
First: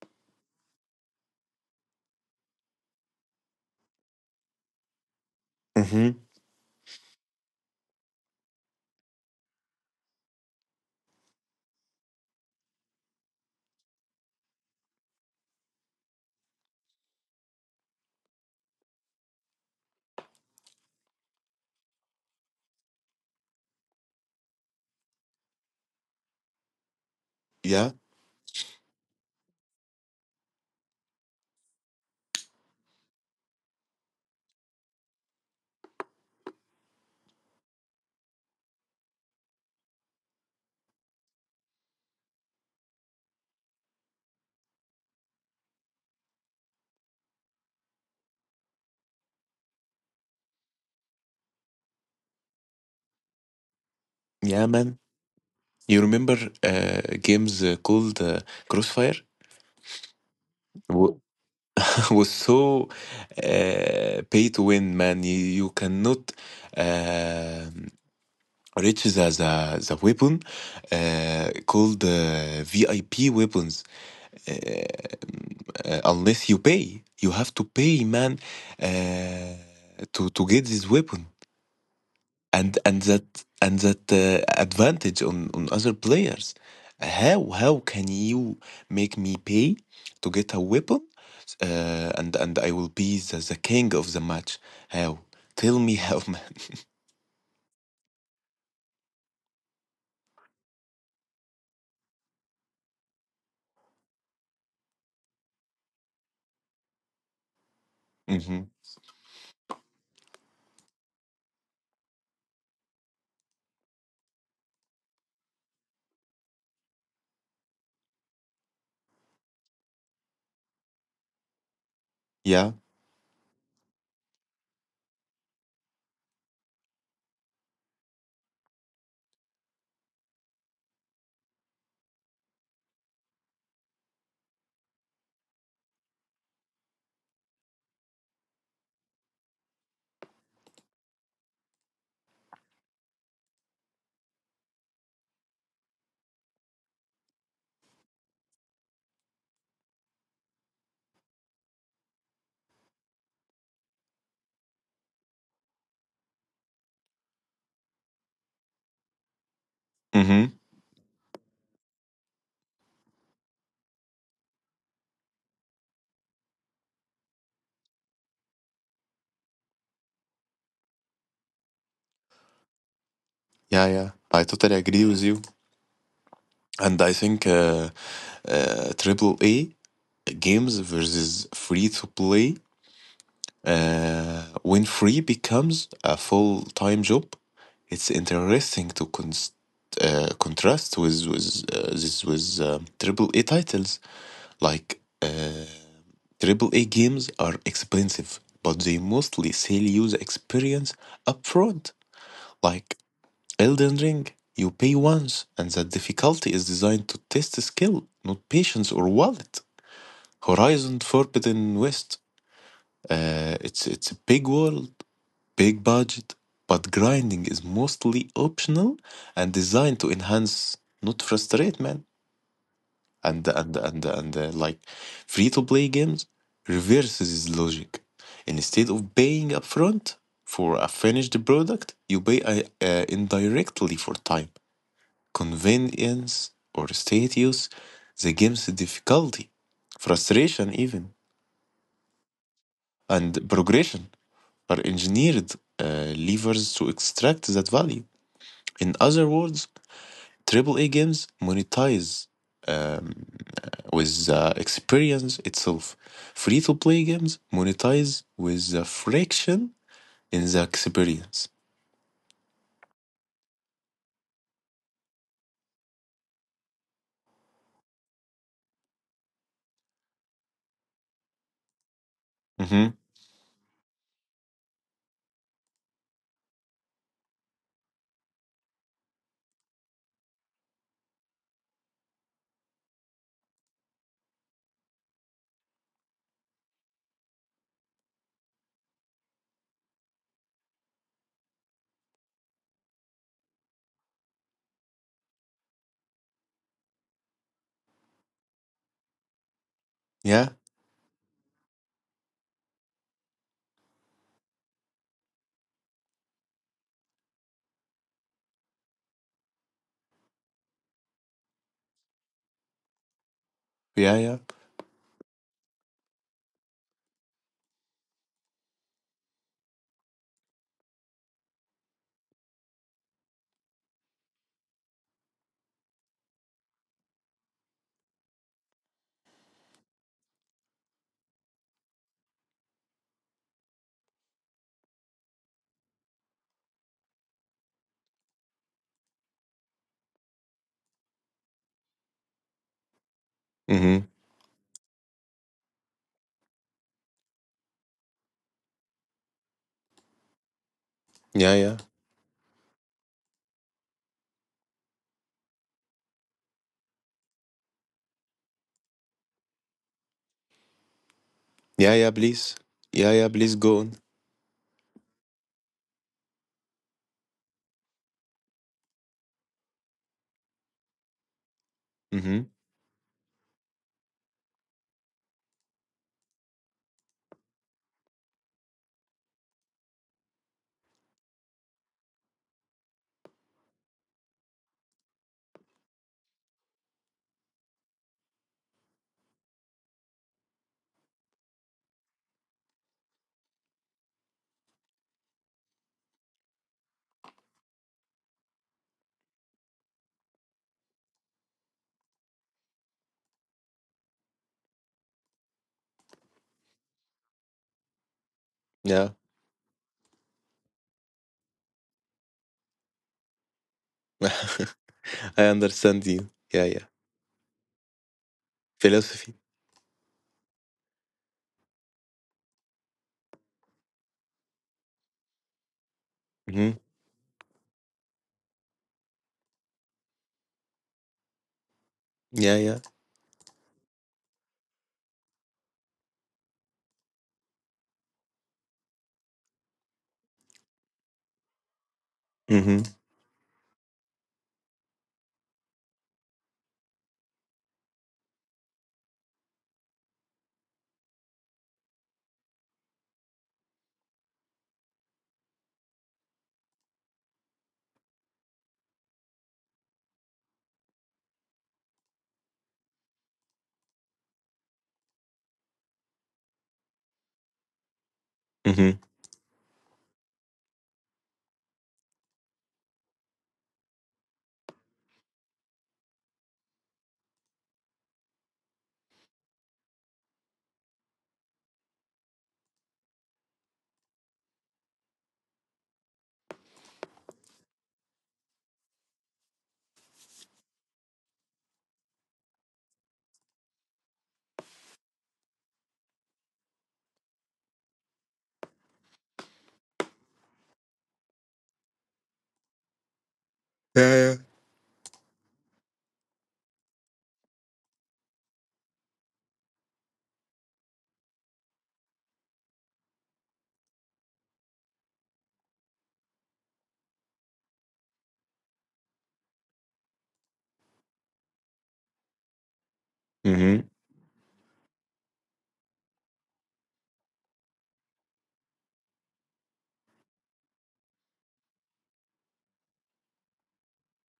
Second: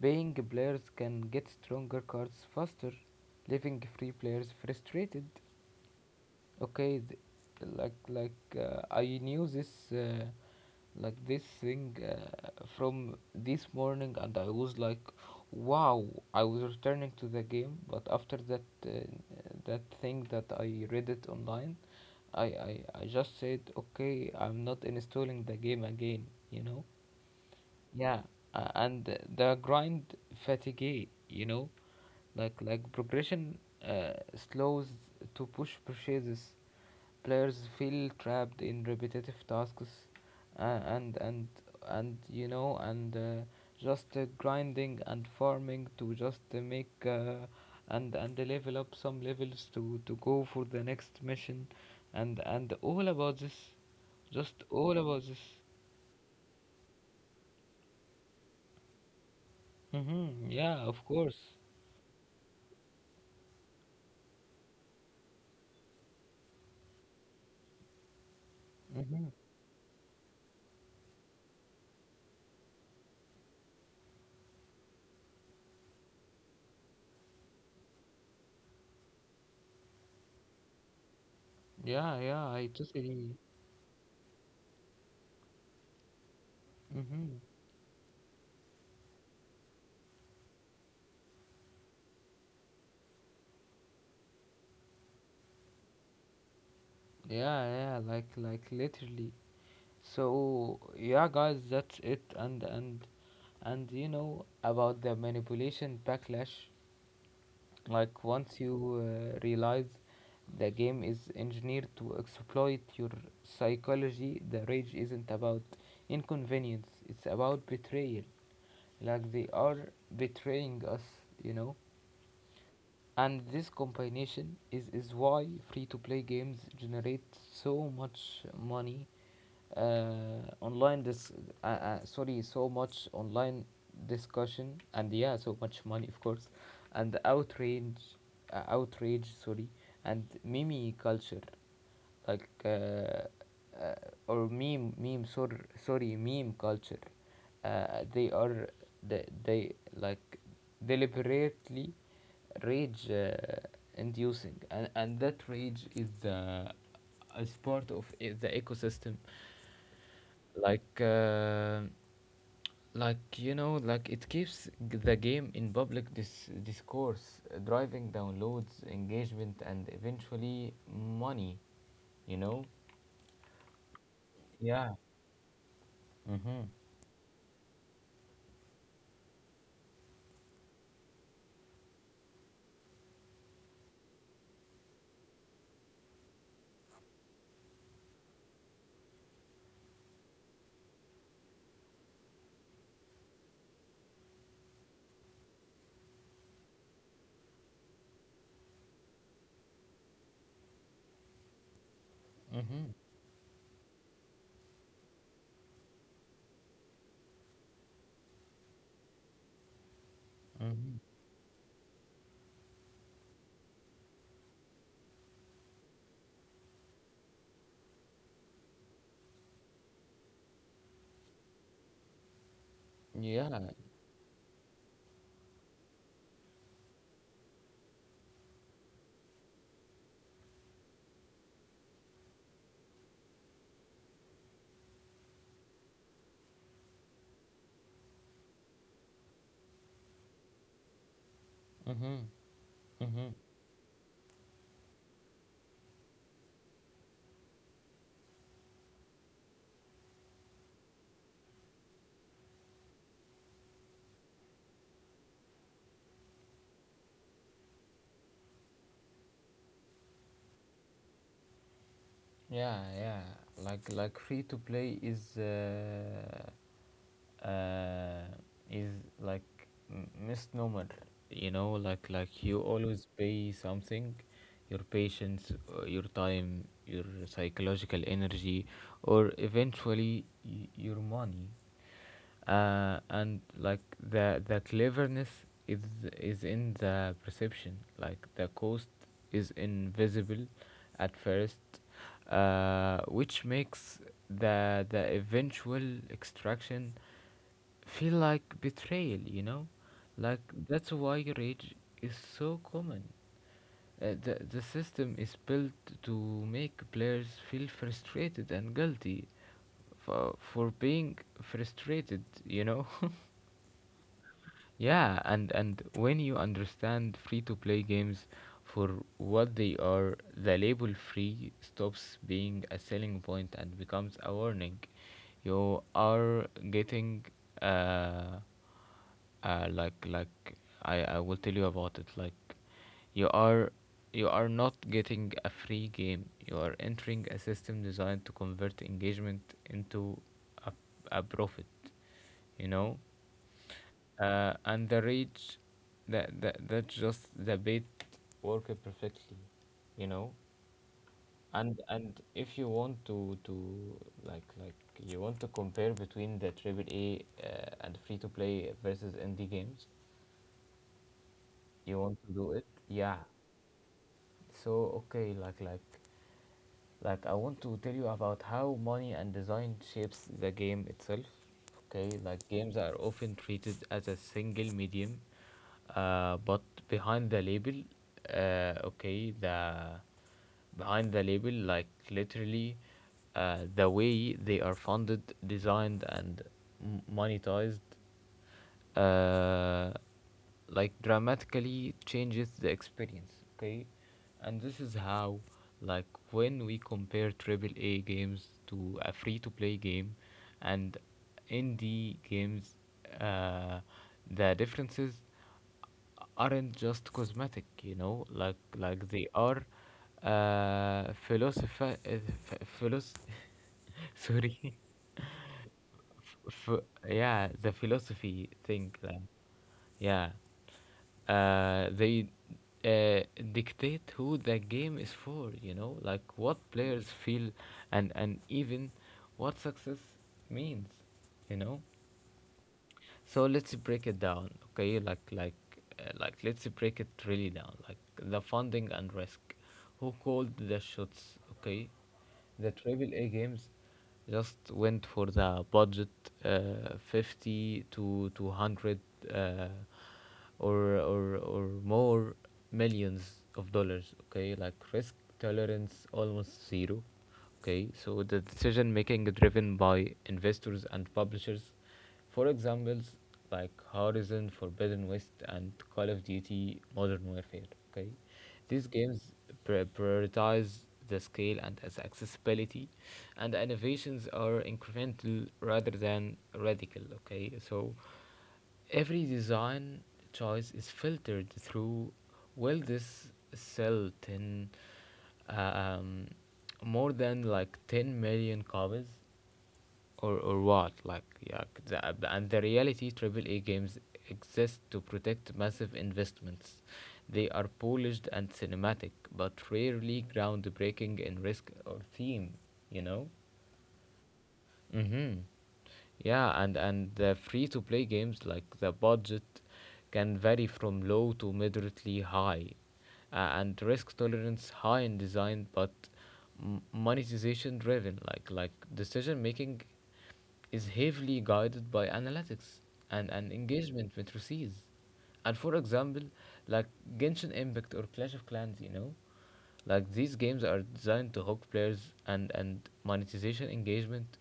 Speaker 1: paying players can get stronger cards faster, leaving free players frustrated.
Speaker 2: Mm-hmm.
Speaker 1: Okay, like I knew this like this thing from this morning, and I was like, wow, I was returning to the game, but after that, uh, that thing that I read it online, I just said, okay, I'm not installing the game again, you know.
Speaker 2: Yeah.
Speaker 1: Yeah, and the grind fatigue, you know, like progression slows to push purchases. Players feel trapped in repetitive tasks, uh, and and and you know, and just grinding and farming to just make and level up some levels to go for the next mission, and all about this, just
Speaker 2: Yeah,
Speaker 1: all
Speaker 2: man.
Speaker 1: about this.
Speaker 2: You remember games called Crossfire.
Speaker 1: Mm-hmm, yeah, of
Speaker 2: W-
Speaker 1: course.
Speaker 2: was so pay to win, man. You cannot um reach
Speaker 1: Mm-hmm.
Speaker 2: the weapon called VIP weapons unless you pay. You have to pay, man, to get this weapon.
Speaker 1: Yeah, yeah, I
Speaker 2: And
Speaker 1: totally.
Speaker 2: and that advantage on other players.
Speaker 1: Mm-hmm.
Speaker 2: How can you make me pay to get a weapon, and I will be the king of the match. How? Tell me how. Man.
Speaker 1: Yeah, yeah, like literally. So yeah, guys, that's it. And you know about the manipulation backlash. Like
Speaker 2: Hmm.
Speaker 1: once you realize the game is engineered to exploit your psychology, the rage isn't about inconvenience. It's about betrayal. Like they are betraying us, you know.
Speaker 2: Yeah.
Speaker 1: And this combination is why free to play games generate so much money, online this sorry so much online discussion, and yeah, so much money, of course, and outrage, outrage sorry and meme culture, like uh, or meme meme sorry sorry meme culture. They are they like deliberately rage inducing, and, that rage is as part of the ecosystem,
Speaker 2: Hmm.
Speaker 1: like uh, you know, like it keeps the game in public discourse, driving downloads, engagement, and eventually money, you know.
Speaker 2: Yeah, yeah, I totally
Speaker 1: Yeah.
Speaker 2: agree with you.
Speaker 1: Mhm,
Speaker 2: And I think triple A games versus free to play. When free becomes a full-time job, it's interesting to contrast with this with AAA titles. Like AAA games are expensive, but they mostly sell you the experience upfront. Like
Speaker 1: mhm,
Speaker 2: Elden Ring, you pay once, and the difficulty is designed to test skill, not patience or wallet.
Speaker 1: mhm,
Speaker 2: Horizon Forbidden West. It's a big world, big budget, but grinding is mostly optional and designed to enhance, not frustrate, man.
Speaker 1: yeah,
Speaker 2: And like Free to play games reverses this logic. Instead of paying upfront for a finished product, you pay indirectly for time, convenience, or status, the game's difficulty, frustration, even,
Speaker 1: mhm,
Speaker 2: and
Speaker 1: mhm.
Speaker 2: progression are engineered levers to extract that value. In other words, AAA games monetize with the experience itself. Free-to-play games monetize with the friction in the experience.
Speaker 1: Yeah, yeah. Like free to play is uh, is like misnomer. You know, like you
Speaker 2: Mm-hmm.
Speaker 1: always pay something, your patience, your time, your psychological energy, or eventually your money, and like the cleverness is is in the perception. Like the cost is invisible at first, which makes the eventual extraction feel like betrayal, you know, like
Speaker 2: Yeah,
Speaker 1: that's why rage is so common. The system is built to make players feel frustrated and guilty for, being frustrated, you know?
Speaker 2: yeah, yeah.
Speaker 1: Yeah, and when you understand free-to-play games for what they are, the label free stops being a selling point and becomes a warning. You are getting uh, uh like like I will tell you about it, like you are, you are not getting a free game. You are entering a system designed to convert engagement into a, a profit, you know?
Speaker 2: Mm-hmm.
Speaker 1: And the reach, that that that just the bait work perfectly, you know.
Speaker 2: Yeah, yeah.
Speaker 1: And if you want to like, you want to compare between the triple a, and free to play versus indie games,
Speaker 2: Yeah,
Speaker 1: you
Speaker 2: yeah,
Speaker 1: want to do
Speaker 2: please.
Speaker 1: it?
Speaker 2: Yeah,
Speaker 1: Yeah.
Speaker 2: yeah, please go on.
Speaker 1: So okay, like I want to tell you about how money and design shapes the game itself. Okay,
Speaker 2: Mm-hmm.
Speaker 1: like games are often treated as a single medium, but behind the label, okay, the behind the label, like literally, the way they are funded, designed, and monetized, uh, like dramatically changes the experience. Okay, and this is how, like, when we compare triple a games to a free to play game and indie games, uh, the differences aren't just cosmetic, you know, like
Speaker 2: Yeah.
Speaker 1: they are philosopher, ph- philos sorry.
Speaker 2: I understand you. Yeah,
Speaker 1: F-
Speaker 2: yeah.
Speaker 1: yeah, the philosophy thing. Uh,
Speaker 2: Philosophy.
Speaker 1: yeah. They uh, dictate who the game is for, you know, like what
Speaker 2: Mm-hmm.
Speaker 1: players feel, and, even what success means, you know.
Speaker 2: Yeah, yeah.
Speaker 1: So let's break it down, okay? Like let's break it really down. Like the funding and risk. Who called the shots? Okay, the
Speaker 2: Mm-hmm.
Speaker 1: Triple A games just went for the budget, 50 to 200, uh, or more millions of dollars. Okay, like risk tolerance almost zero. Okay, so the decision making is driven by investors and publishers. For examples, like Horizon Forbidden West and Call of Duty Modern Warfare. Okay, these
Speaker 2: Mm-hmm.
Speaker 1: games prioritize the scale and its accessibility, and the innovations are incremental rather than radical. Okay, so every design choice is filtered through, will this sell 10, um, more than like 10 million copies, or what, like. Yeah, and the reality, triple a games exist to protect massive investments. They are polished and cinematic, but rarely groundbreaking in risk or theme, you know.
Speaker 2: Yeah, yeah.
Speaker 1: Mm-hmm. Yeah, and the free-to-play games, like the budget can vary from low to moderately high, and risk tolerance high in design, but monetization driven. Like decision making is heavily guided by analytics and,
Speaker 2: Mm-hmm.
Speaker 1: engagement matrices. And for example, like Genshin Impact or Clash of Clans, you know, like these games are designed to hook players and, monetization engagement,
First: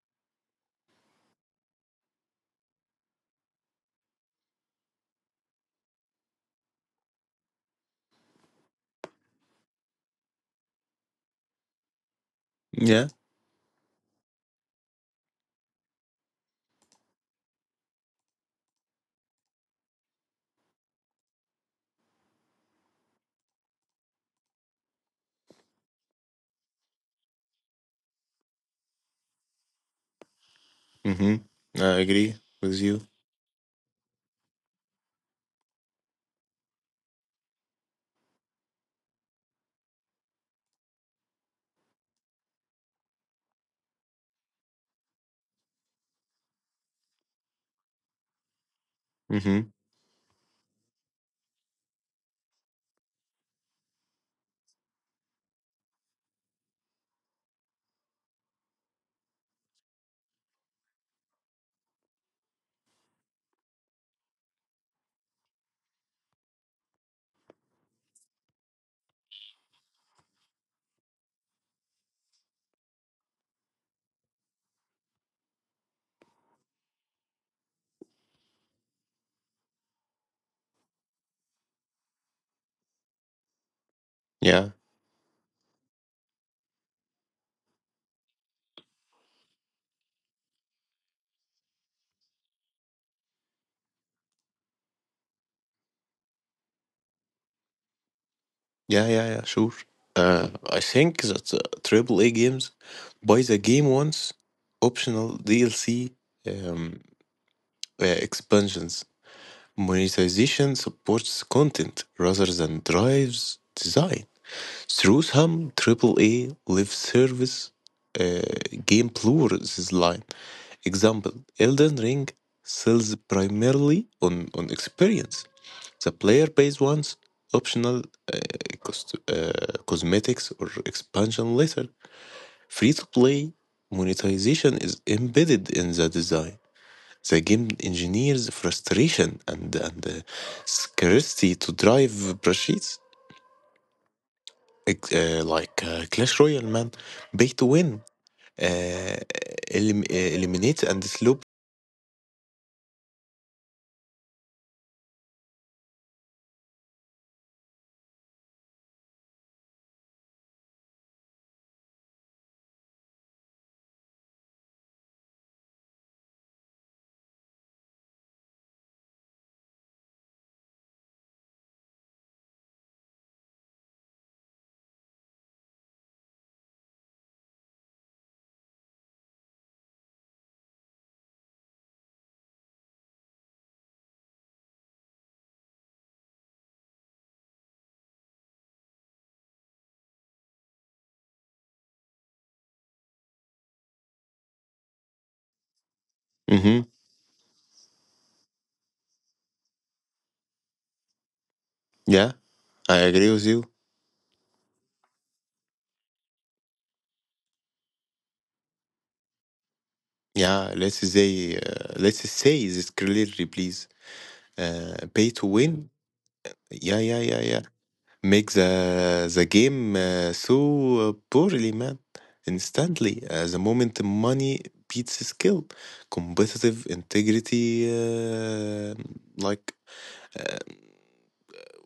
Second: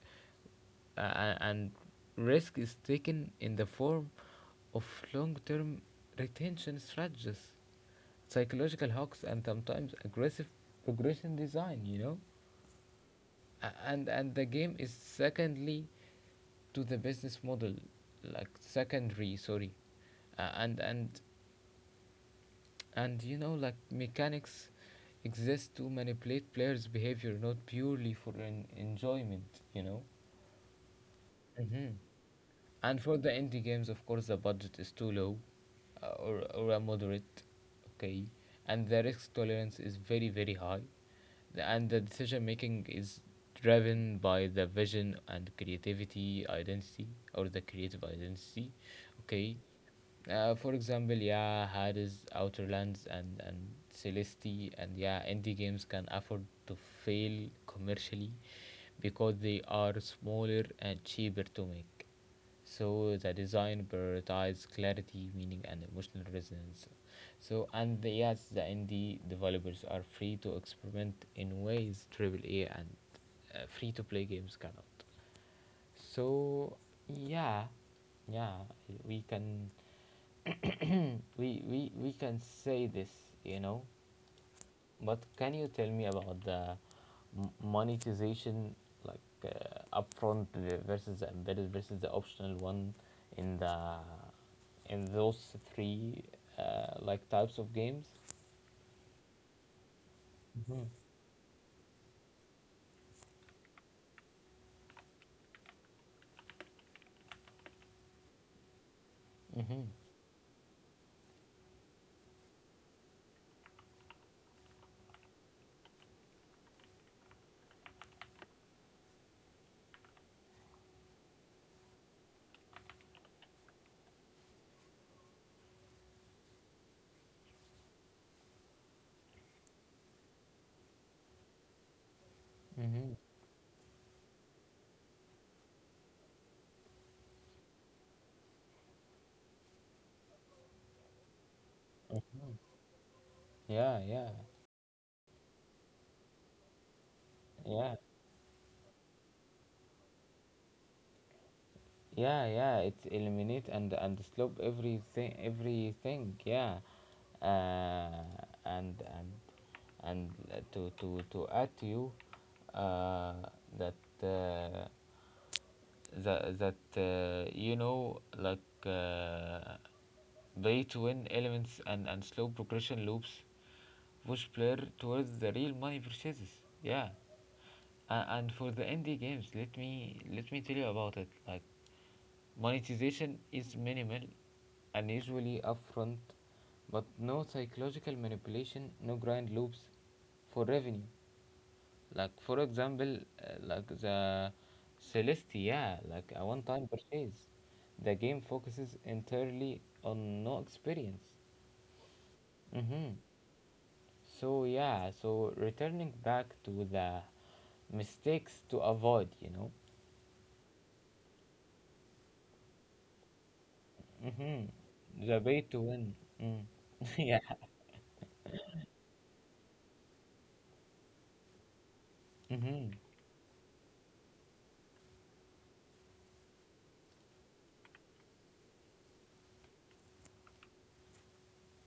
Speaker 1: and risk is taken in the form of long-term retention strategies, psychological hooks, and sometimes aggressive progression design. You know.
Speaker 2: Yeah.
Speaker 1: And the game is secondly to the business model, like secondary, sorry, uh, and and and you know, like mechanics exist to manipulate players behavior, not purely for an enjoyment, you know.
Speaker 2: Mm-hmm.
Speaker 1: Mm-hmm.
Speaker 2: I agree with
Speaker 1: And
Speaker 2: you.
Speaker 1: for the indie games, of course, the budget is too low, or a moderate, okay, and the risk tolerance is very, very high. And the decision making is driven by the vision and creativity identity, or the creative identity, okay.
Speaker 2: Mm-hmm.
Speaker 1: For example, yeah, Hades, Outer Lands, and, Celeste, and yeah, indie games can afford to fail commercially because they are smaller and cheaper to make. So the design prioritizes clarity, meaning, and emotional resonance. So and yes, the indie developers are free to experiment in ways AAA and free-to-play games cannot. So yeah, yeah, we can we can say this, you know.
Speaker 2: Yeah.
Speaker 1: But can you tell me about the monetization, like upfront versus the embedded versus the optional one in the in those three like types of games?
Speaker 2: Yeah, yeah, yeah, sure. I think that triple A games buy the game once, optional DLC, um, expansions.
Speaker 1: Mm-hmm.
Speaker 2: Monetization supports content rather than drives design. Through some Triple-A live-service game plus line. Example: Elden Ring sells primarily on experience. The player pays once, optional uh, cosmetics or expansion later.
Speaker 1: Mm-hmm.
Speaker 2: Free-to-play monetization is embedded in the design. The game engineers frustration and scarcity to drive purchase.
Speaker 1: Yeah, yeah,
Speaker 2: Clash Royale, man. Pay to
Speaker 1: yeah,
Speaker 2: win, uh, eliminate and slope.
Speaker 1: yeah, yeah. It eliminate and slope everything, everything. Yeah, uh, and and and to add to you uh, that that that you know like uh, play to win elements and slow progression loops push player towards the real money purchases. Yeah, and, for the indie games, let me tell you about it. Like monetization is minimal and usually upfront, but no psychological manipulation, no grind loops for revenue. Like for example, the Celestia, like a
Speaker 2: Hmm.
Speaker 1: one-time purchase. The game focuses entirely on no experience.
Speaker 2: Yeah, I
Speaker 1: Mm-hmm.
Speaker 2: agree with you.
Speaker 1: So yeah, so returning back to the mistakes to avoid, you know.
Speaker 2: Yeah, let's say this clearly, please.
Speaker 1: Mm-hmm.
Speaker 2: Pay
Speaker 1: The
Speaker 2: to
Speaker 1: way to
Speaker 2: win.
Speaker 1: win. Mm.
Speaker 2: Yeah, yeah,
Speaker 1: yeah.
Speaker 2: yeah, yeah. Make the game so poorly, man.
Speaker 1: Mm-hmm.
Speaker 2: Instantly, the moment money beats skill, competitive integrity, like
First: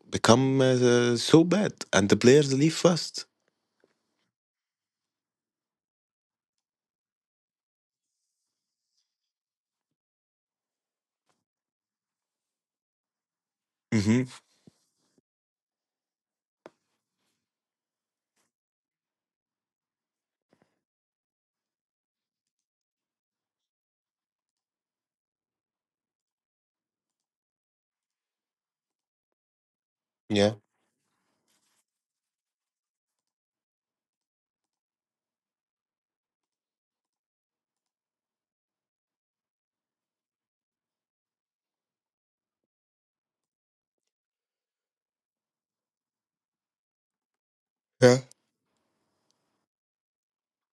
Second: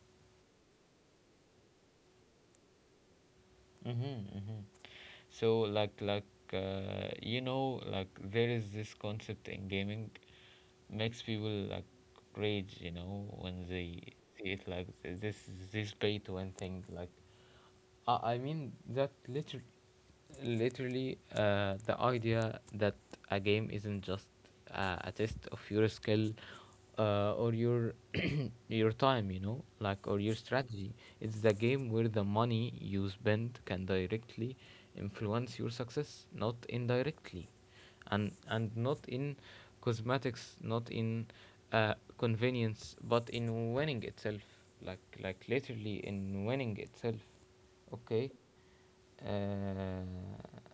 Speaker 2: become so bad and the players leave fast.
Speaker 1: Mm-hmm. Mm-hmm. So there is this concept in gaming makes people rage, you know, when they
Speaker 2: Hmm.
Speaker 1: see it like this this pay to win thing. I mean that literally, the idea that a game isn't just a test of your skill, or your your time, you know, like, or your
Speaker 2: Yeah.
Speaker 1: strategy. It's the game where the money you spend can directly influence your success, not indirectly, and not in cosmetics, not in convenience, but in winning itself, like literally in winning itself,
Speaker 2: Yeah.
Speaker 1: okay. uh,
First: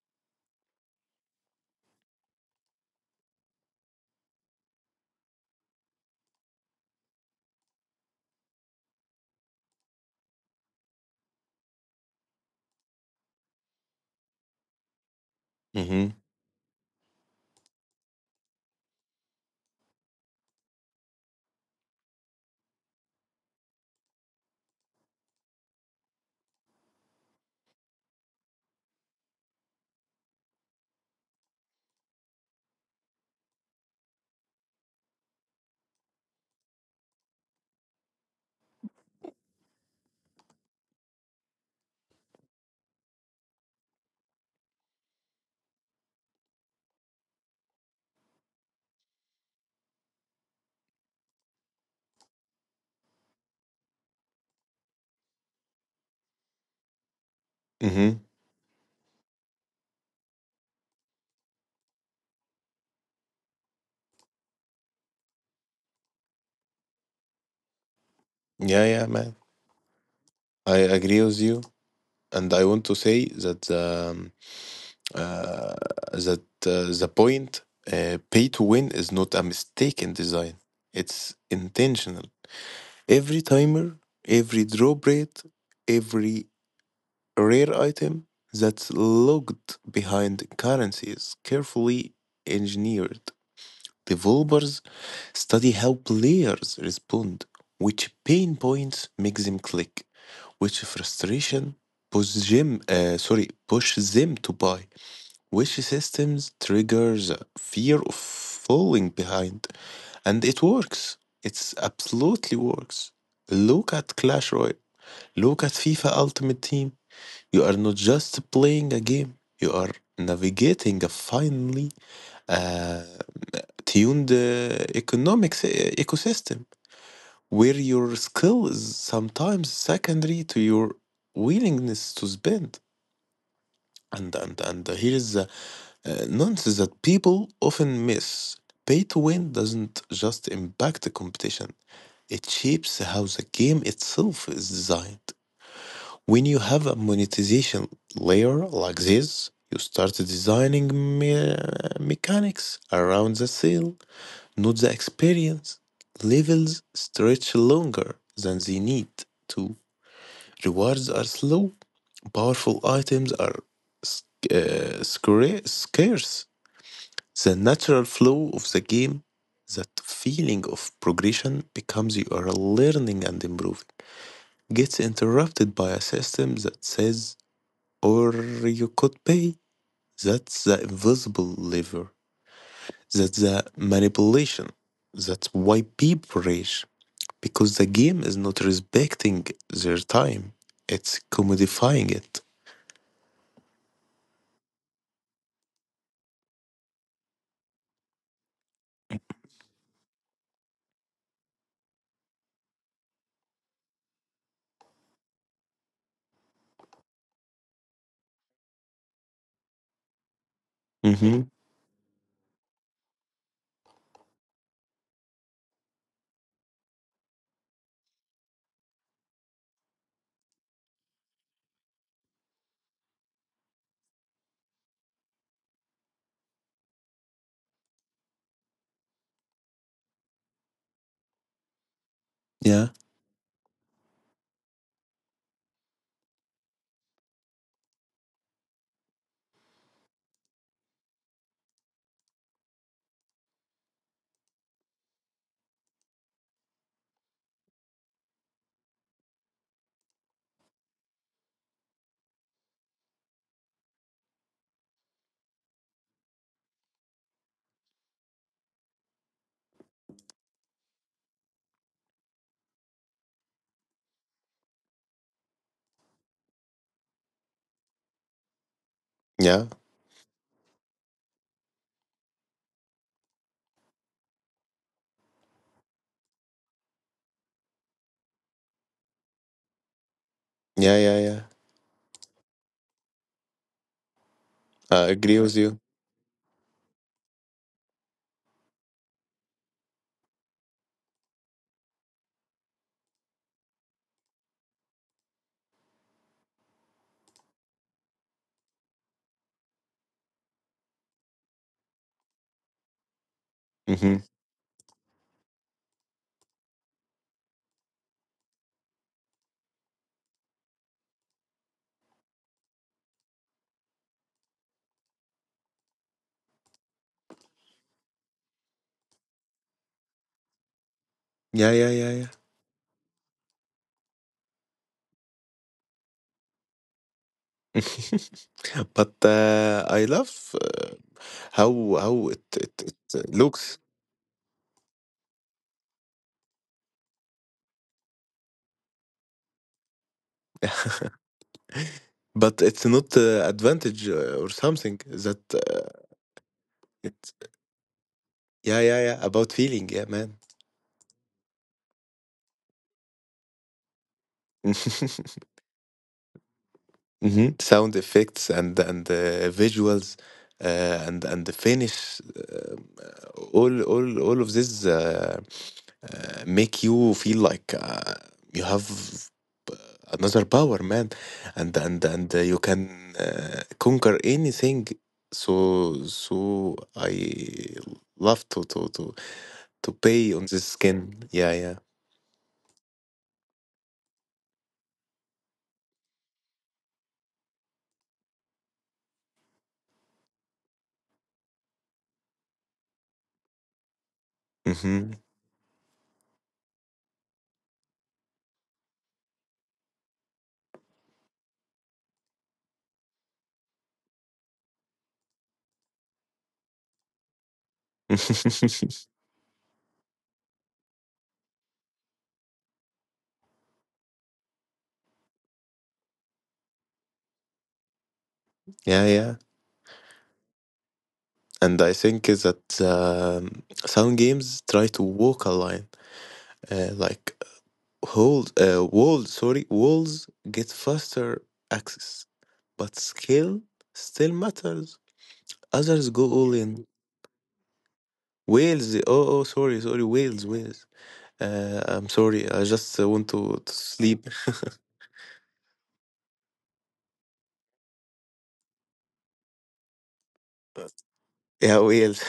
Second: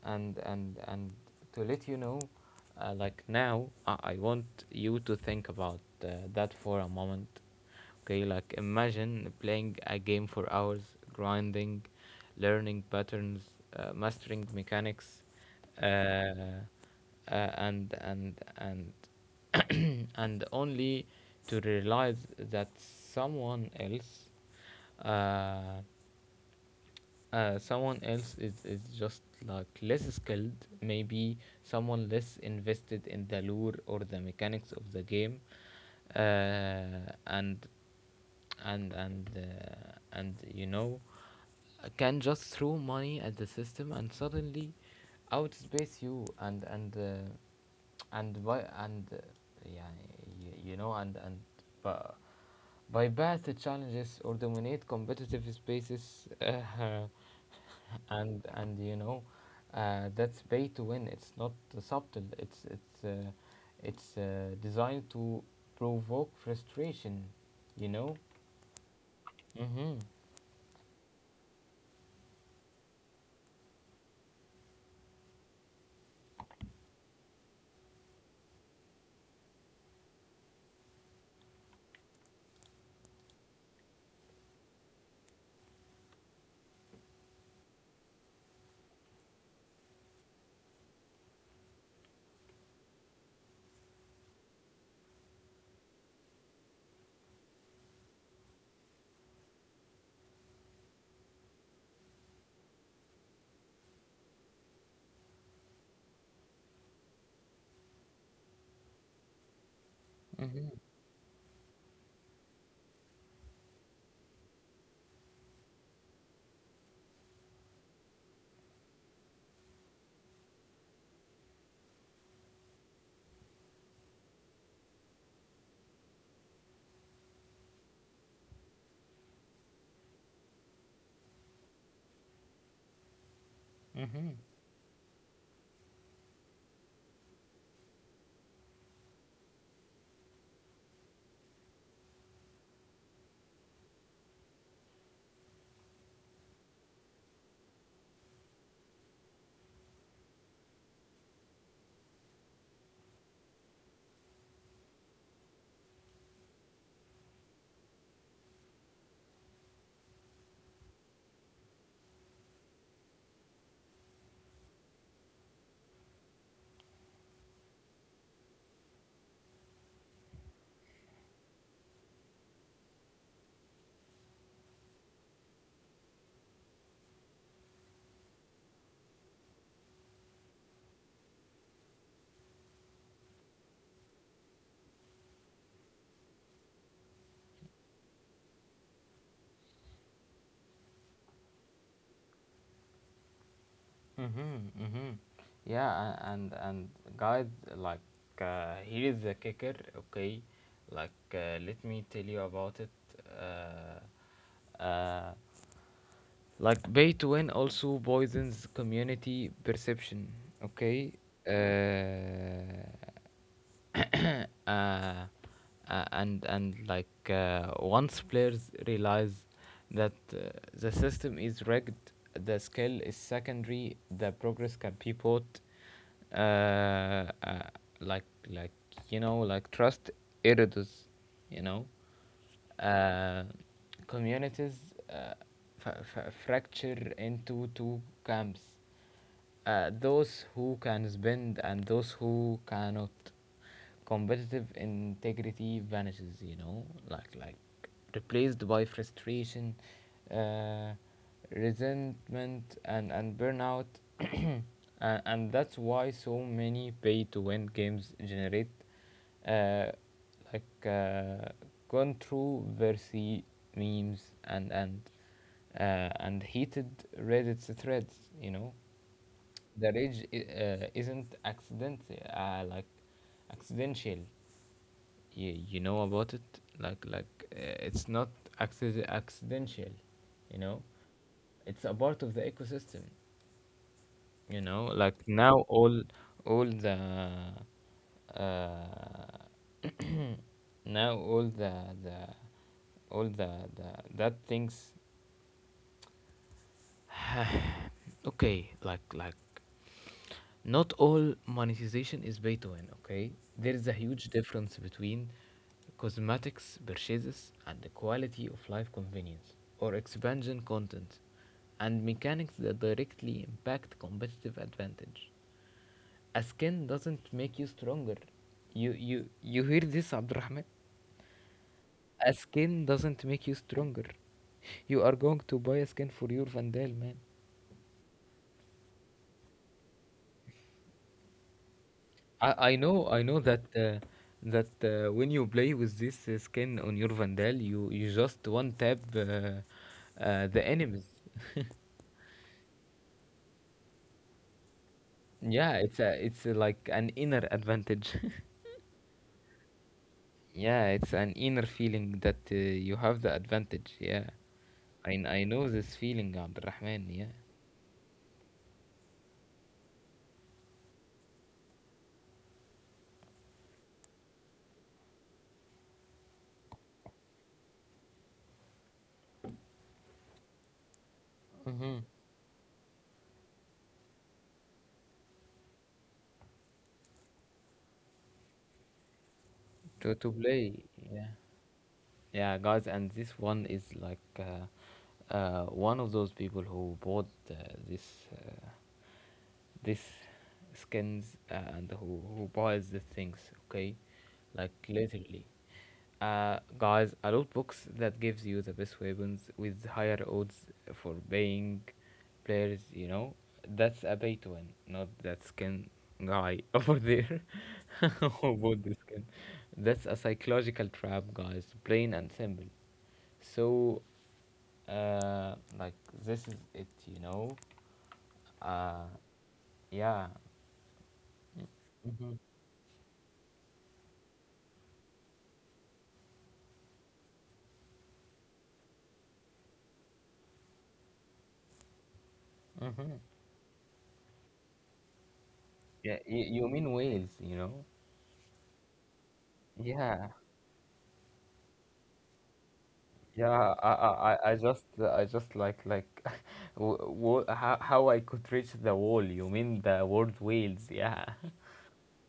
Speaker 1: and to let you know, like now, I want you to think about that for a moment. Okay, like, imagine playing a game for hours, grinding, learning patterns, mastering mechanics, uh,
Speaker 2: Hmm.
Speaker 1: uh, and and and and only to realize that uh, someone else is just like less skilled, maybe someone less invested in the lure or the mechanics of the game, uh, and and you know can just throw money at the system and suddenly outspace you and by and yeah you know and by bypass the challenges or dominate competitive spaces.
Speaker 2: Hmm.
Speaker 1: And you know That's pay to win. It's not subtle, it's designed to provoke frustration, you know.
Speaker 2: Yeah, yeah, man.
Speaker 1: Mhm.
Speaker 2: I agree with you. And I want to say that uh, the point, pay to win is not a mistake in design. It's intentional. Every timer, every drop rate, every rare item that's locked behind currency is carefully engineered. Developers study how players respond, which pain points make them click, which frustration push them to buy, which systems triggers fear of falling behind, and it
Speaker 1: Mhm.
Speaker 2: works. It's absolutely works. Look at Clash Royale. Look at FIFA Ultimate Team. You are not just playing a game. You are navigating a finely uh, tuned economic ecosystem where your skill is sometimes secondary to your willingness to spend.
Speaker 1: Mhm.
Speaker 2: And Here is the nonsense that people often miss. Pay to win doesn't just impact the competition, it shapes how the game itself is designed. When you have a monetization layer like this, you start designing mechanics around the sale. Note the experience levels stretch longer than they need to, rewards are slow, powerful items are sc- scarce. The natural flow of the game, that feeling of progression becomes you are learning and improving, gets interrupted by a system that says, or you could pay. That's the invisible lever. That's the manipulation. That's why people rage, because the game is not respecting their time. It's commodifying it.
Speaker 1: Mhm. Mhm. Yeah, and guys, like here is the kicker, okay. Let me tell you about it. uh, uh, Like, pay to win also poisons community perception. Okay.
Speaker 2: Mm-hmm.
Speaker 1: Uh, uh, uh, and once players realize that the system is rigged, the skill is secondary. The progress can pivot. Uh, uh, like like you know, like, trust erodes, you know.
Speaker 2: Yeah.
Speaker 1: Uh, communities uh, fracture into two camps, those who can spend and those who cannot. Competitive integrity vanishes, you know, like like replaced by frustration, uh, resentment, and burnout. and, and that's why so many pay to win games generate uh, like uh, gone through Versi memes and heated Reddit threads. You know,
Speaker 2: Yeah.
Speaker 1: the rage isn't uh, like accidental. You know about it, it's not accidental. You know,
Speaker 2: Yeah. Yeah. Yeah.
Speaker 1: it's a part of the ecosystem, you know.
Speaker 2: I
Speaker 1: Like,
Speaker 2: agree with
Speaker 1: now
Speaker 2: you.
Speaker 1: all the uh, now all the the all the that things. Okay, like, not all monetization is pay to win, okay. There is a
Speaker 2: Mm-hmm.
Speaker 1: huge difference between cosmetics purchases and the quality of life convenience or expansion content, and mechanics that directly impact competitive advantage. A skin doesn't make you stronger. You hear this, Abdurrahman?
Speaker 2: Yeah. Yeah. Yeah. Yeah.
Speaker 1: A skin doesn't make you stronger. You are going to buy a skin for your Vandal, man.
Speaker 2: But I love how how it,
Speaker 1: I
Speaker 2: it, it
Speaker 1: know, I
Speaker 2: uh,
Speaker 1: know that
Speaker 2: looks.
Speaker 1: that when you play with this skin on your Vandal, you just one tap the enemies.
Speaker 2: But it's not advantage or something that
Speaker 1: Yeah,
Speaker 2: uh,
Speaker 1: it's a, like an
Speaker 2: It's
Speaker 1: inner advantage.
Speaker 2: yeah, yeah, yeah, about feeling, yeah, man.
Speaker 1: Yeah, it's an inner feeling that you have the advantage. Yeah, I know this feeling, Abdurrahman. Yeah.
Speaker 2: Hmm. Sound effects and visuals, and the finish, all of this make you feel like you have uh, another power, man,
Speaker 1: Mm-hmm.
Speaker 2: and you can conquer anything. So I love to
Speaker 1: To
Speaker 2: pay on
Speaker 1: play.
Speaker 2: this skin.
Speaker 1: Yeah.
Speaker 2: Yeah, yeah.
Speaker 1: Yeah, guys, and this one is like one of those people who bought this. Uh, this skins and who buys the things, okay, like
Speaker 2: Hmm.
Speaker 1: literally. Uh, guys, a loot box that gives you the best weapons with higher odds for paying players, you know, that's a pay to win, not that skin guy over there who bought the skin. That's a psychological trap, guys, plain and simple. So, uh, like this is it, you know. uh,
Speaker 2: Yeah, yeah.
Speaker 1: yeah.
Speaker 2: And I think
Speaker 1: Mm-hmm.
Speaker 2: is that some games try to walk a line, like hold walls. Sorry, walls get faster access, but
Speaker 1: Mm-hmm.
Speaker 2: skill still matters. Others
Speaker 1: Yeah,
Speaker 2: go all
Speaker 1: you
Speaker 2: in.
Speaker 1: mean whales, you know.
Speaker 2: Wales. Oh, oh, sorry, sorry.
Speaker 1: Yeah,
Speaker 2: Wales, Wales. I'm sorry. I just want
Speaker 1: yeah.
Speaker 2: to
Speaker 1: I,
Speaker 2: sleep.
Speaker 1: I, I I just, I just like, w w how I could reach the wall. You mean the word whales? Yeah.
Speaker 2: Yeah, Wales.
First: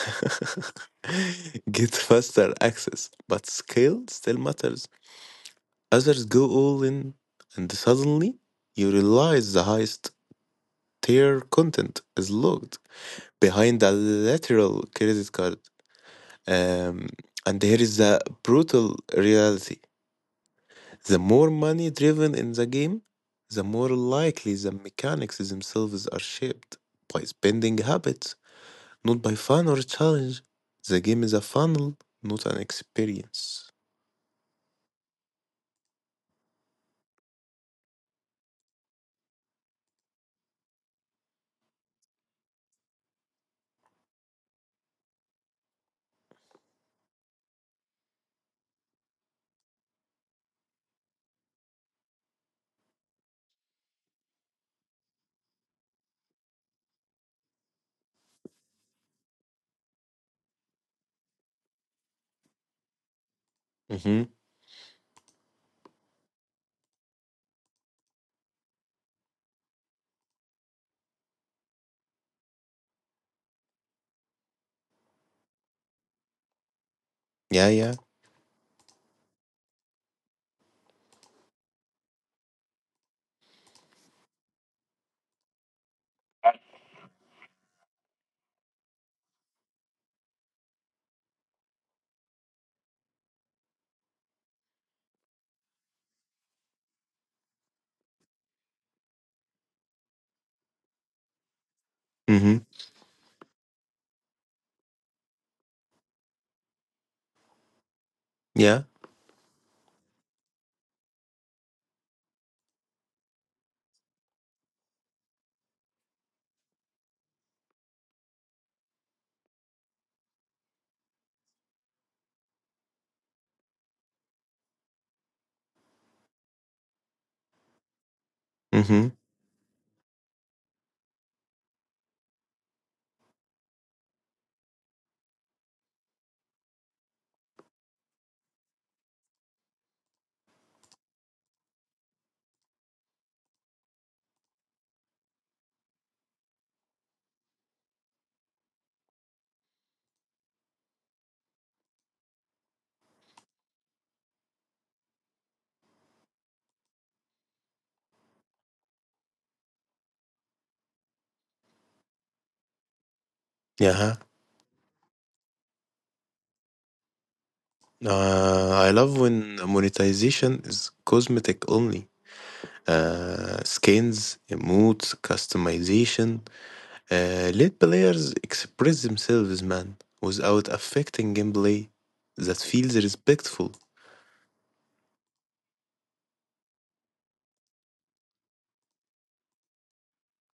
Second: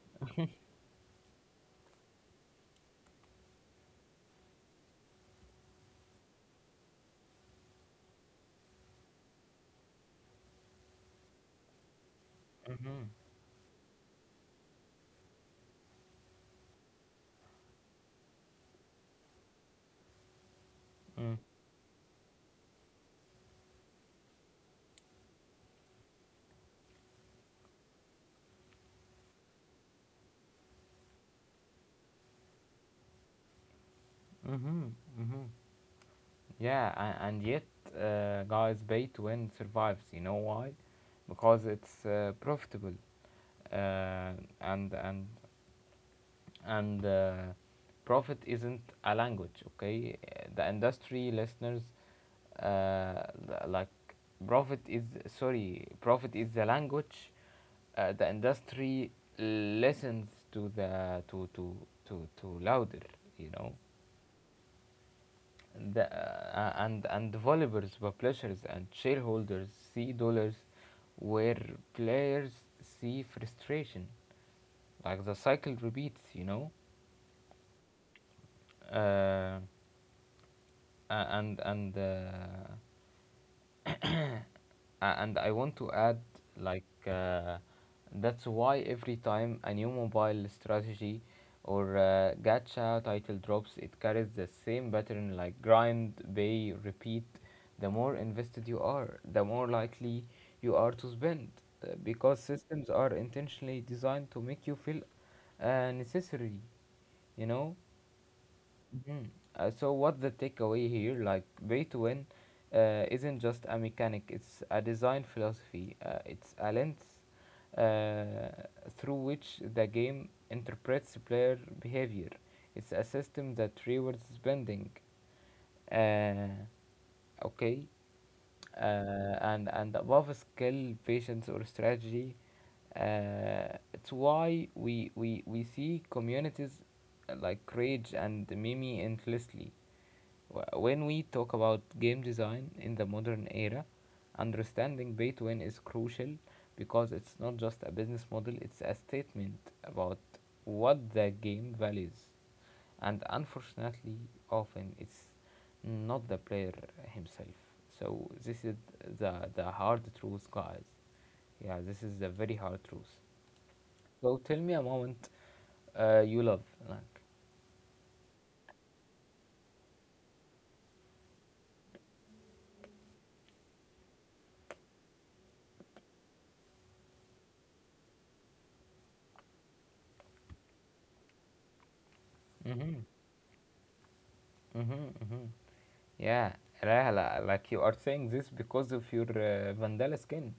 Speaker 2: Get faster access, but skill still matters. Others go all in, and suddenly you realize the highest tier content is locked
Speaker 1: Mm-hmm.
Speaker 2: behind a literal credit card. Um, and here is the brutal reality: the more money driven in the game, the more likely the mechanics themselves are shaped by spending habits, not by fun or challenge. The game is a funnel, not an experience.
Speaker 1: Mm-hmm. Mm-hmm. And yet, guys, pay to win survives. You know why? Because it's profitable, uh, and and and profit isn't a language, okay. The industry listeners, uh, like profit is, sorry, profit is the language the industry listens to, the to louder, you know.
Speaker 2: Mm-hmm.
Speaker 1: The, uh, and and developers, publishers, and shareholders see dollars where players see frustration. Like, the cycle repeats, you know.
Speaker 2: Yeah, yeah.
Speaker 1: Uh, and and uh, and I want to add, like uh, that's why every time a new mobile strategy or gacha title drops, it carries the same pattern, like grind, pay, repeat. The more invested you are, the more likely you are to spend, because
Speaker 2: Mm-hmm.
Speaker 1: systems are intentionally designed to make you feel necessary, you know.
Speaker 2: Yeah.
Speaker 1: Mhm. So what's the takeaway here? Like, pay to win isn't just a mechanic; it's a design philosophy. It's a lens uh, through which the game interprets player behavior. It's a system that rewards spending. Uh, okay,
Speaker 2: Mm-hmm.
Speaker 1: and above skill, patience, or strategy. It's why we see communities like Rage and Mimi endlessly. When we talk about game design in the modern era, understanding pay to win is crucial, because it's not just a business model, it's a statement about what the game values. And unfortunately, often it's not the player himself. So this is the hard truth, guys. Yeah, this is the very hard truth.
Speaker 2: Yeah.
Speaker 1: So tell me a moment you love. Like,
Speaker 2: I love when monetization is cosmetic only. Skins, emotes, customization. Let players express themselves, man, without affecting gameplay. That feels
Speaker 1: mm-hmm,
Speaker 2: respectful.
Speaker 1: mm-hmm, mm-hmm. Yeah, Rahla, like you are saying this because of your Vandala skin.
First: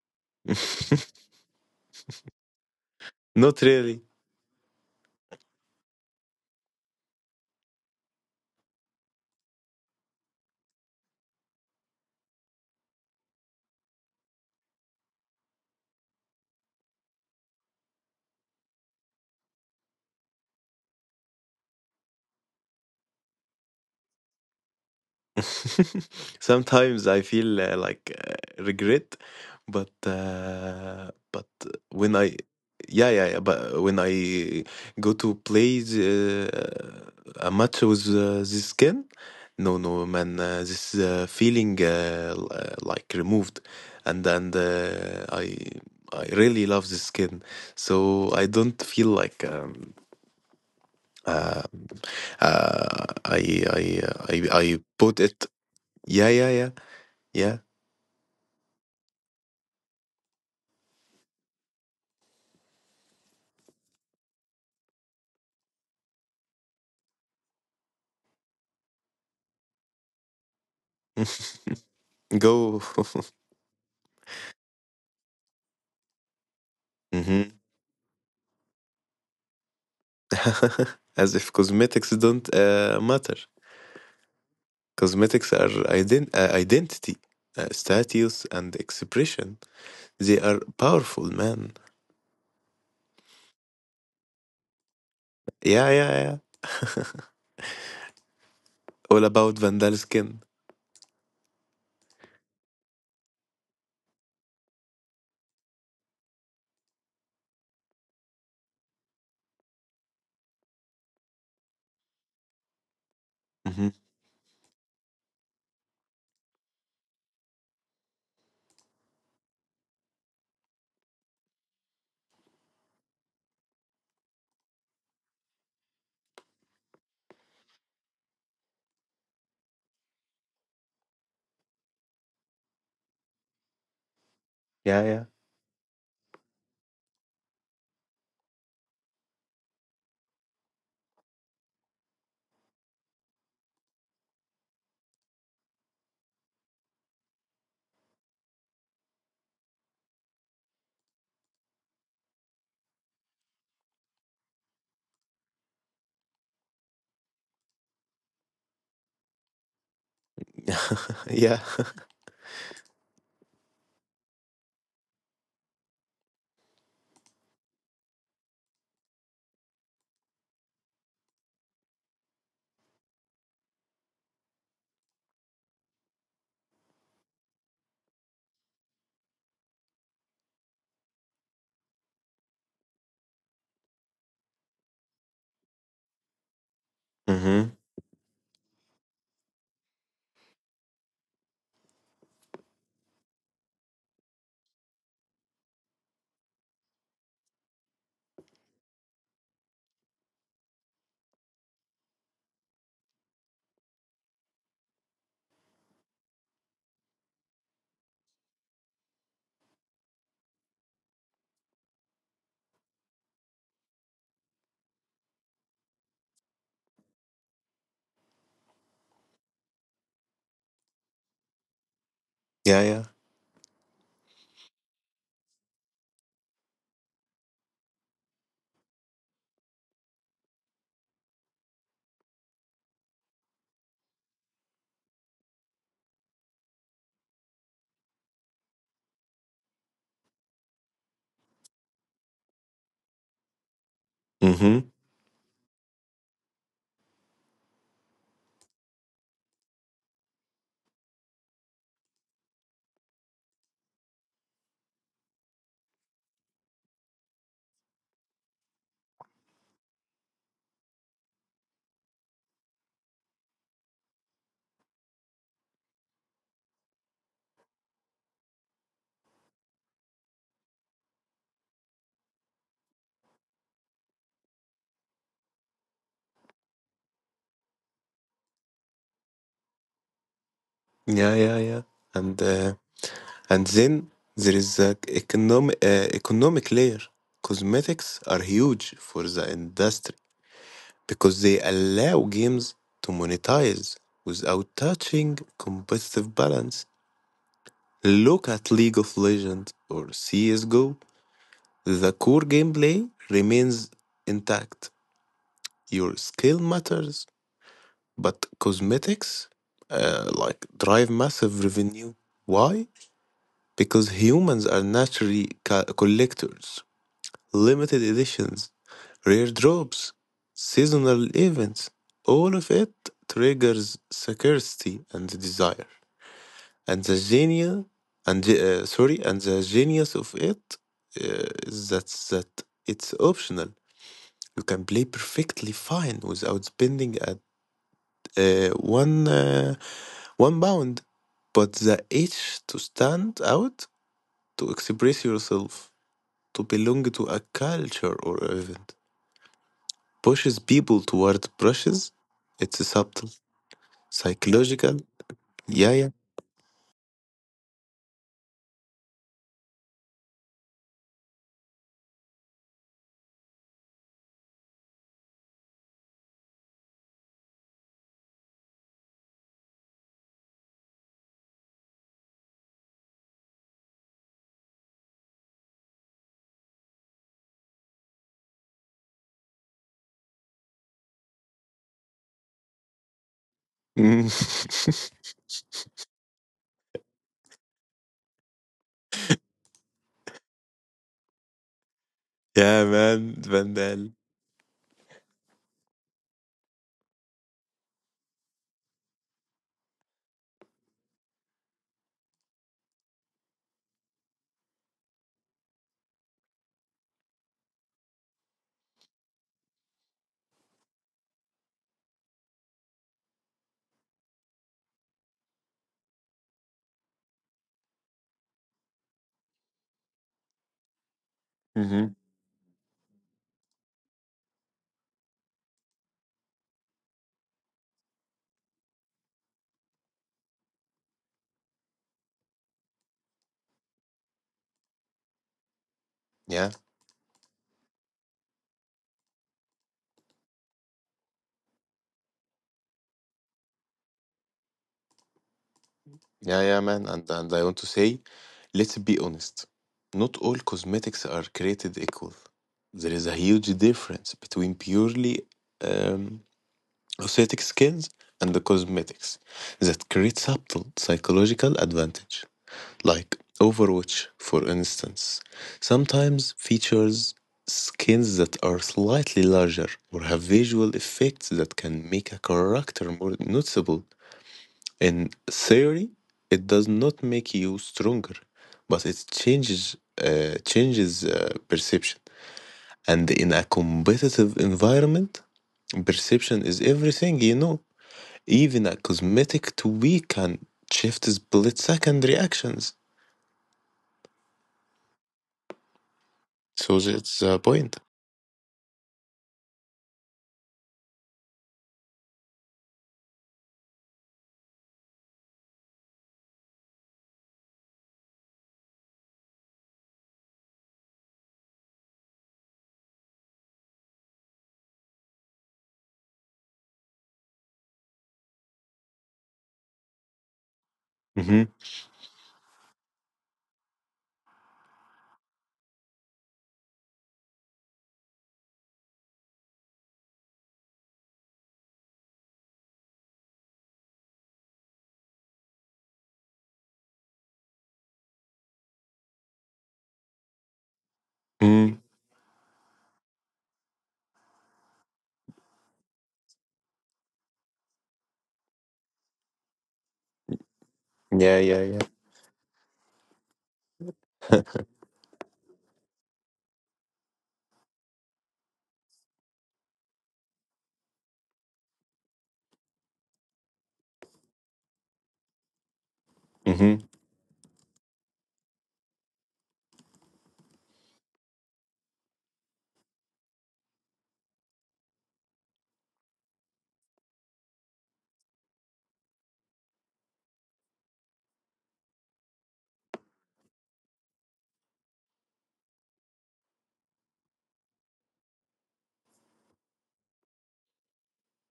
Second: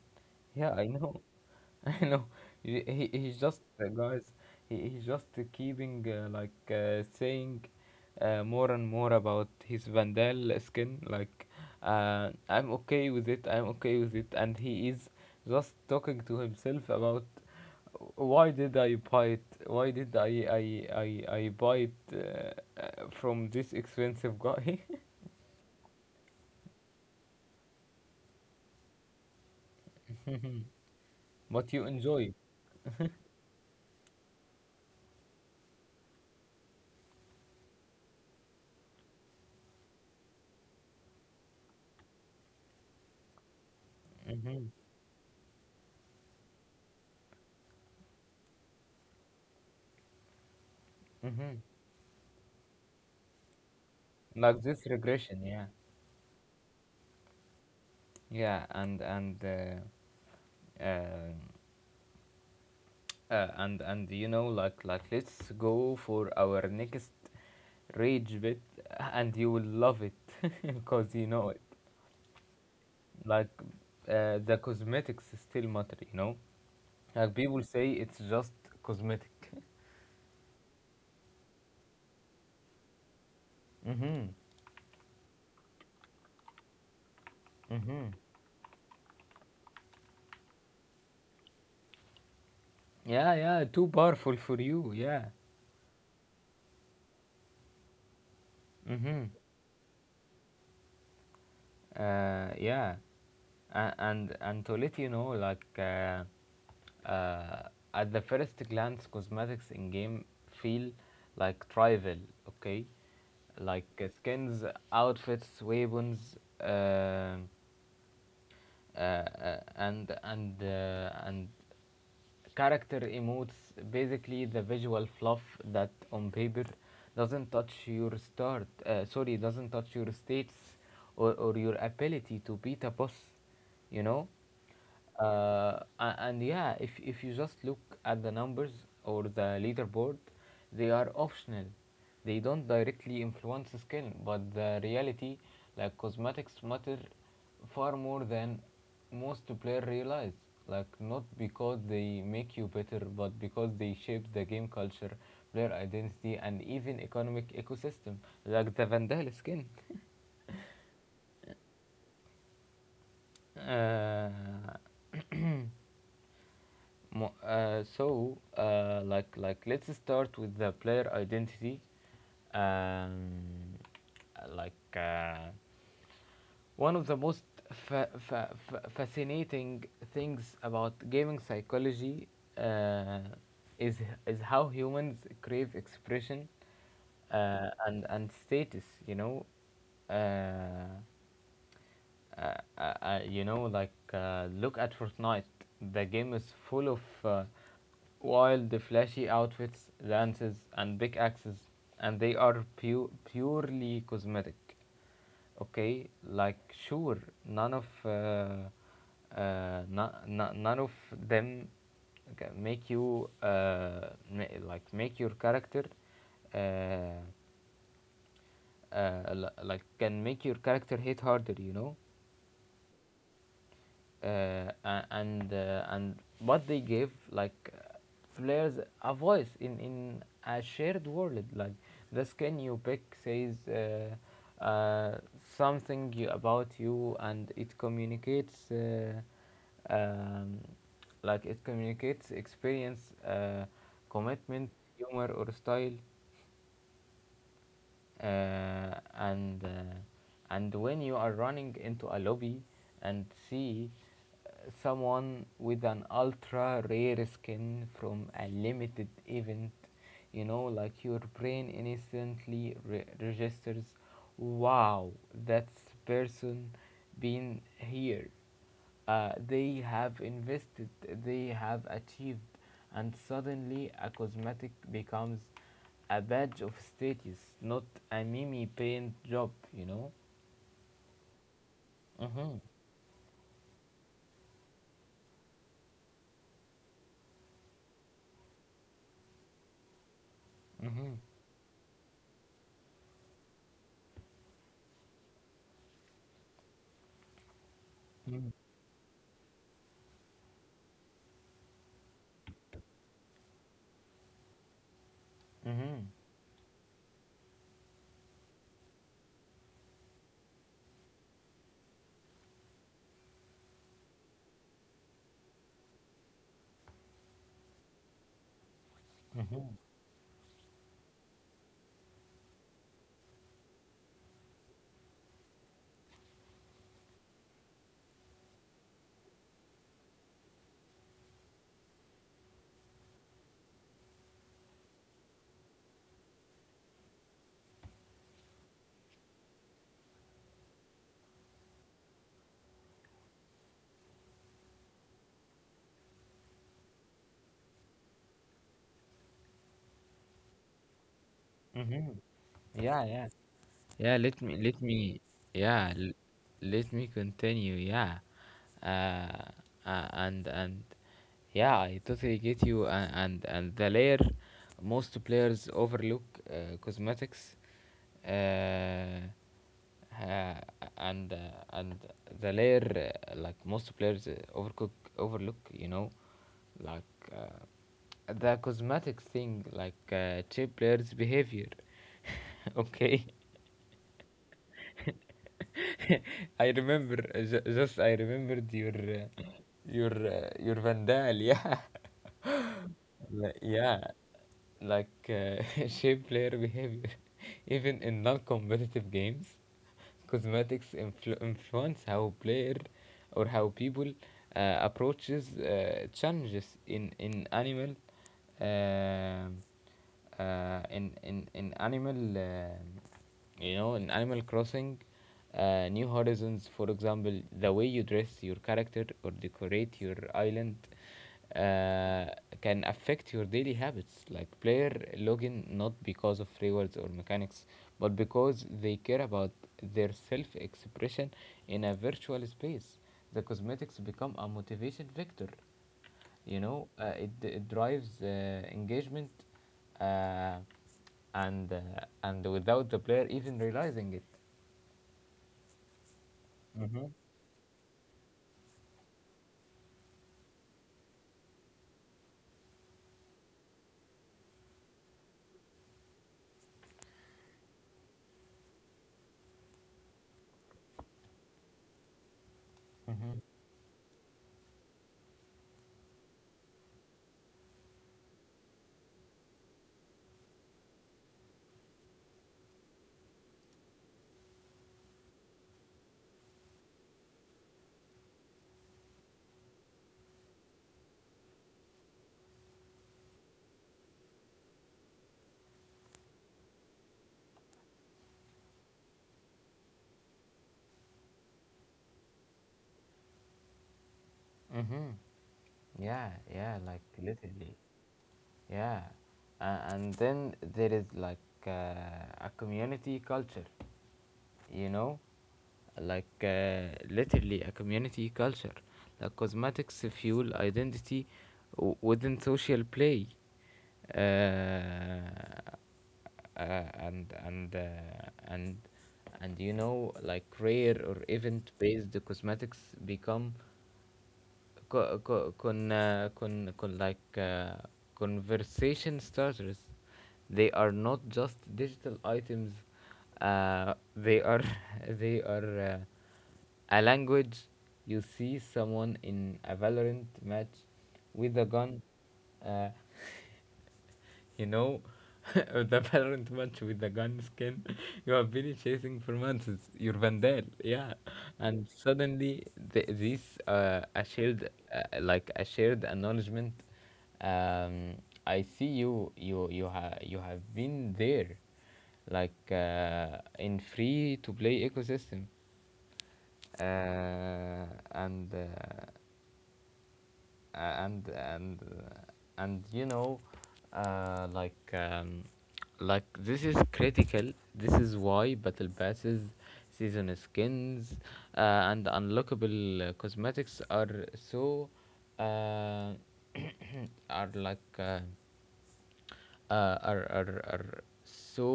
Speaker 1: Yeah, I know. I know, he, he's just,
Speaker 2: Not really.
Speaker 1: guys, he's just keeping like saying more and more about his Vandal skin, like, I'm okay with it, I'm okay with it, and he is just talking to himself about why did I buy it, why did I buy it from this expensive guy.
Speaker 2: Sometimes I feel like regret, but
Speaker 1: But you
Speaker 2: when
Speaker 1: enjoy.
Speaker 2: I yeah yeah yeah but when I go to play a match with this skin. No, no, man, this feeling like removed, and
Speaker 1: Hmm.
Speaker 2: I really love this skin, so I don't feel like.
Speaker 1: Hmm.
Speaker 2: Uh, I,
Speaker 1: Like
Speaker 2: I
Speaker 1: this
Speaker 2: put it,
Speaker 1: regression, yeah.
Speaker 2: yeah, yeah, yeah, yeah.
Speaker 1: Yeah. And and uh, Um, uh, and and you know, let's go for our next rage bit and you will love it because you know it.
Speaker 2: Go.
Speaker 1: like the cosmetics still matter, you know. Like
Speaker 2: Hmm.
Speaker 1: people say it's just cosmetic.
Speaker 2: As if cosmetics don't matter.
Speaker 1: Mm-hmm.
Speaker 2: Cosmetics are identity,
Speaker 1: Mm-hmm.
Speaker 2: status, and expression. They are powerful, man.
Speaker 1: Yeah, yeah, too powerful for you, yeah.
Speaker 2: Yeah, yeah, yeah.
Speaker 1: Mm-hmm.
Speaker 2: All about Vandal skin.
Speaker 1: Yeah. And to let you know, uh, at the first glance, cosmetics in game feel like trivial, okay. Like,
Speaker 2: Hmm.
Speaker 1: skins, outfits, weapons, and character emotes, basically the visual fluff that on paper doesn't touch your start sorry doesn't touch your states or your ability to beat a boss, you know.
Speaker 2: Yeah, yeah.
Speaker 1: And yeah, if you just look at the numbers or the leaderboard, they are optional. They don't directly influence skill, but the reality, like, cosmetics matter far more than most players realize. Like, not because they make you better, but because they shape the game culture, player identity, and even economic ecosystem. Like the vandal skin.
Speaker 2: Yeah.
Speaker 1: uh, let's start with the player identity. Um, like, one of the most fascinating things about gaming psychology uh, is how humans crave expression
Speaker 2: Hmm.
Speaker 1: and status. Uh, you know, look at Fortnite. The game is full of wild, flashy outfits, lances, and pickaxes, and they are purely cosmetic. Okay, like, sure, none of none of them make you like make your character uh, like can make your character hit harder. You know.
Speaker 2: Yeah, yeah.
Speaker 1: uh, and what they give, like, players a voice in a shared world. Like, the skin you pick says something about you, and it communicates um, like, it communicates experience, commitment,
Speaker 2: Hmm.
Speaker 1: humor, or style, uh, and uh, and when you are running into a lobby and see uh, someone with an ultra rare skin from a limited event, you know, like, your brain instantly registers, wow, that's person been here, they have invested, they have achieved, and suddenly a cosmetic becomes a badge of status, not a mimi paint job, you know?
Speaker 2: Yeah, yeah, yeah. And
Speaker 1: Mm-hmm.
Speaker 2: uh, and then there is the economic layer. Cosmetics are huge for the industry
Speaker 1: Mm-hmm.
Speaker 2: because they allow games to monetize without touching competitive balance. Look at League of Legends or CSGO. The core gameplay remains intact.
Speaker 1: Mm-hmm.
Speaker 2: Your skill matters, but cosmetics like drive massive revenue. Why? Because humans are naturally collectors. Limited editions, rare
Speaker 1: Mm-hmm.
Speaker 2: drops, seasonal events, all of it triggers scarcity and desire. And the genius, and and the genius of it is that it's optional. You can play perfectly fine without spending at one £1, but the itch to stand out, to express yourself, to belong to a culture or event pushes people toward brushes.
Speaker 1: Mm-hmm.
Speaker 2: It's a
Speaker 1: Yeah, yeah.
Speaker 2: subtle,
Speaker 1: Yeah, let me let
Speaker 2: psychological.
Speaker 1: me, yeah,
Speaker 2: Yeah, yeah.
Speaker 1: let me continue. Yeah. Uh, and yeah, I totally get you, and the layer most players overlook, cosmetics uh, uh, and uh, and the layer, most players overcook overlook, you know, like, the cosmetics thing, chip players behavior. Okay.
Speaker 2: Mm.
Speaker 1: I remember, ju- just I remembered your your vandal, yeah.
Speaker 2: Yeah, man,
Speaker 1: Like, yeah,
Speaker 2: Vandal.
Speaker 1: like uh, shape player behavior, even in non-competitive games, cosmetics influence how player, or how people approaches challenges in animal. Um in animal you know, in Animal Crossing, New Horizons, for example, the way you dress your character or decorate your island
Speaker 2: Hmm.
Speaker 1: uh, can affect your daily habits. Like, player login not because of rewards or mechanics, but because they care about their self-expression in a virtual space. The cosmetics become a motivation vector, you
Speaker 2: Yeah,
Speaker 1: know. It, it drives engagement, uh, and uh, and without the player even realizing it.
Speaker 2: yeah, yeah, man. And I want to say, let's be honest. Not all cosmetics are created equal. There is a huge difference between purely um, aesthetic skins and the cosmetics that create subtle psychological advantage, like
Speaker 1: Mm-hmm.
Speaker 2: Overwatch, for instance, sometimes features skins that are slightly larger or have visual effects that can make a character more noticeable. In theory, it does not make you stronger, but it changes perception. And in a competitive environment, perception is everything. You know, even a cosmetic tweak can shift split second reactions.
Speaker 1: Mm-hmm. Yeah, yeah,
Speaker 2: So
Speaker 1: like
Speaker 2: that's the
Speaker 1: literally
Speaker 2: point.
Speaker 1: yeah. And then there is uh, a community culture, you know, like uh, literally a community culture, like cosmetics fuel identity within social play. uh, uh, and and uh, and and you know, like rare or
Speaker 2: Mm-hmm.
Speaker 1: event based cosmetics become co- co- con, uh, con, con like uh, conversation starters. They are not just digital items. They are they are a language. You see someone in a valorant match with a gun.
Speaker 2: Mm-hmm.
Speaker 1: uh, you know, the Valorant match with the gun skin you have been chasing for months. It's your Vandal, yeah.
Speaker 2: Yeah, yeah,
Speaker 1: And
Speaker 2: yeah.
Speaker 1: suddenly, this a shared, like a shared acknowledgement. Um, I see you. You you have been there, in free to play ecosystem.
Speaker 2: Mm-hmm.
Speaker 1: Uh, and. Uh, and you know, uh, like um, this is critical. This is why battle passes, season skins and unlockable cosmetics are so uh, are like are so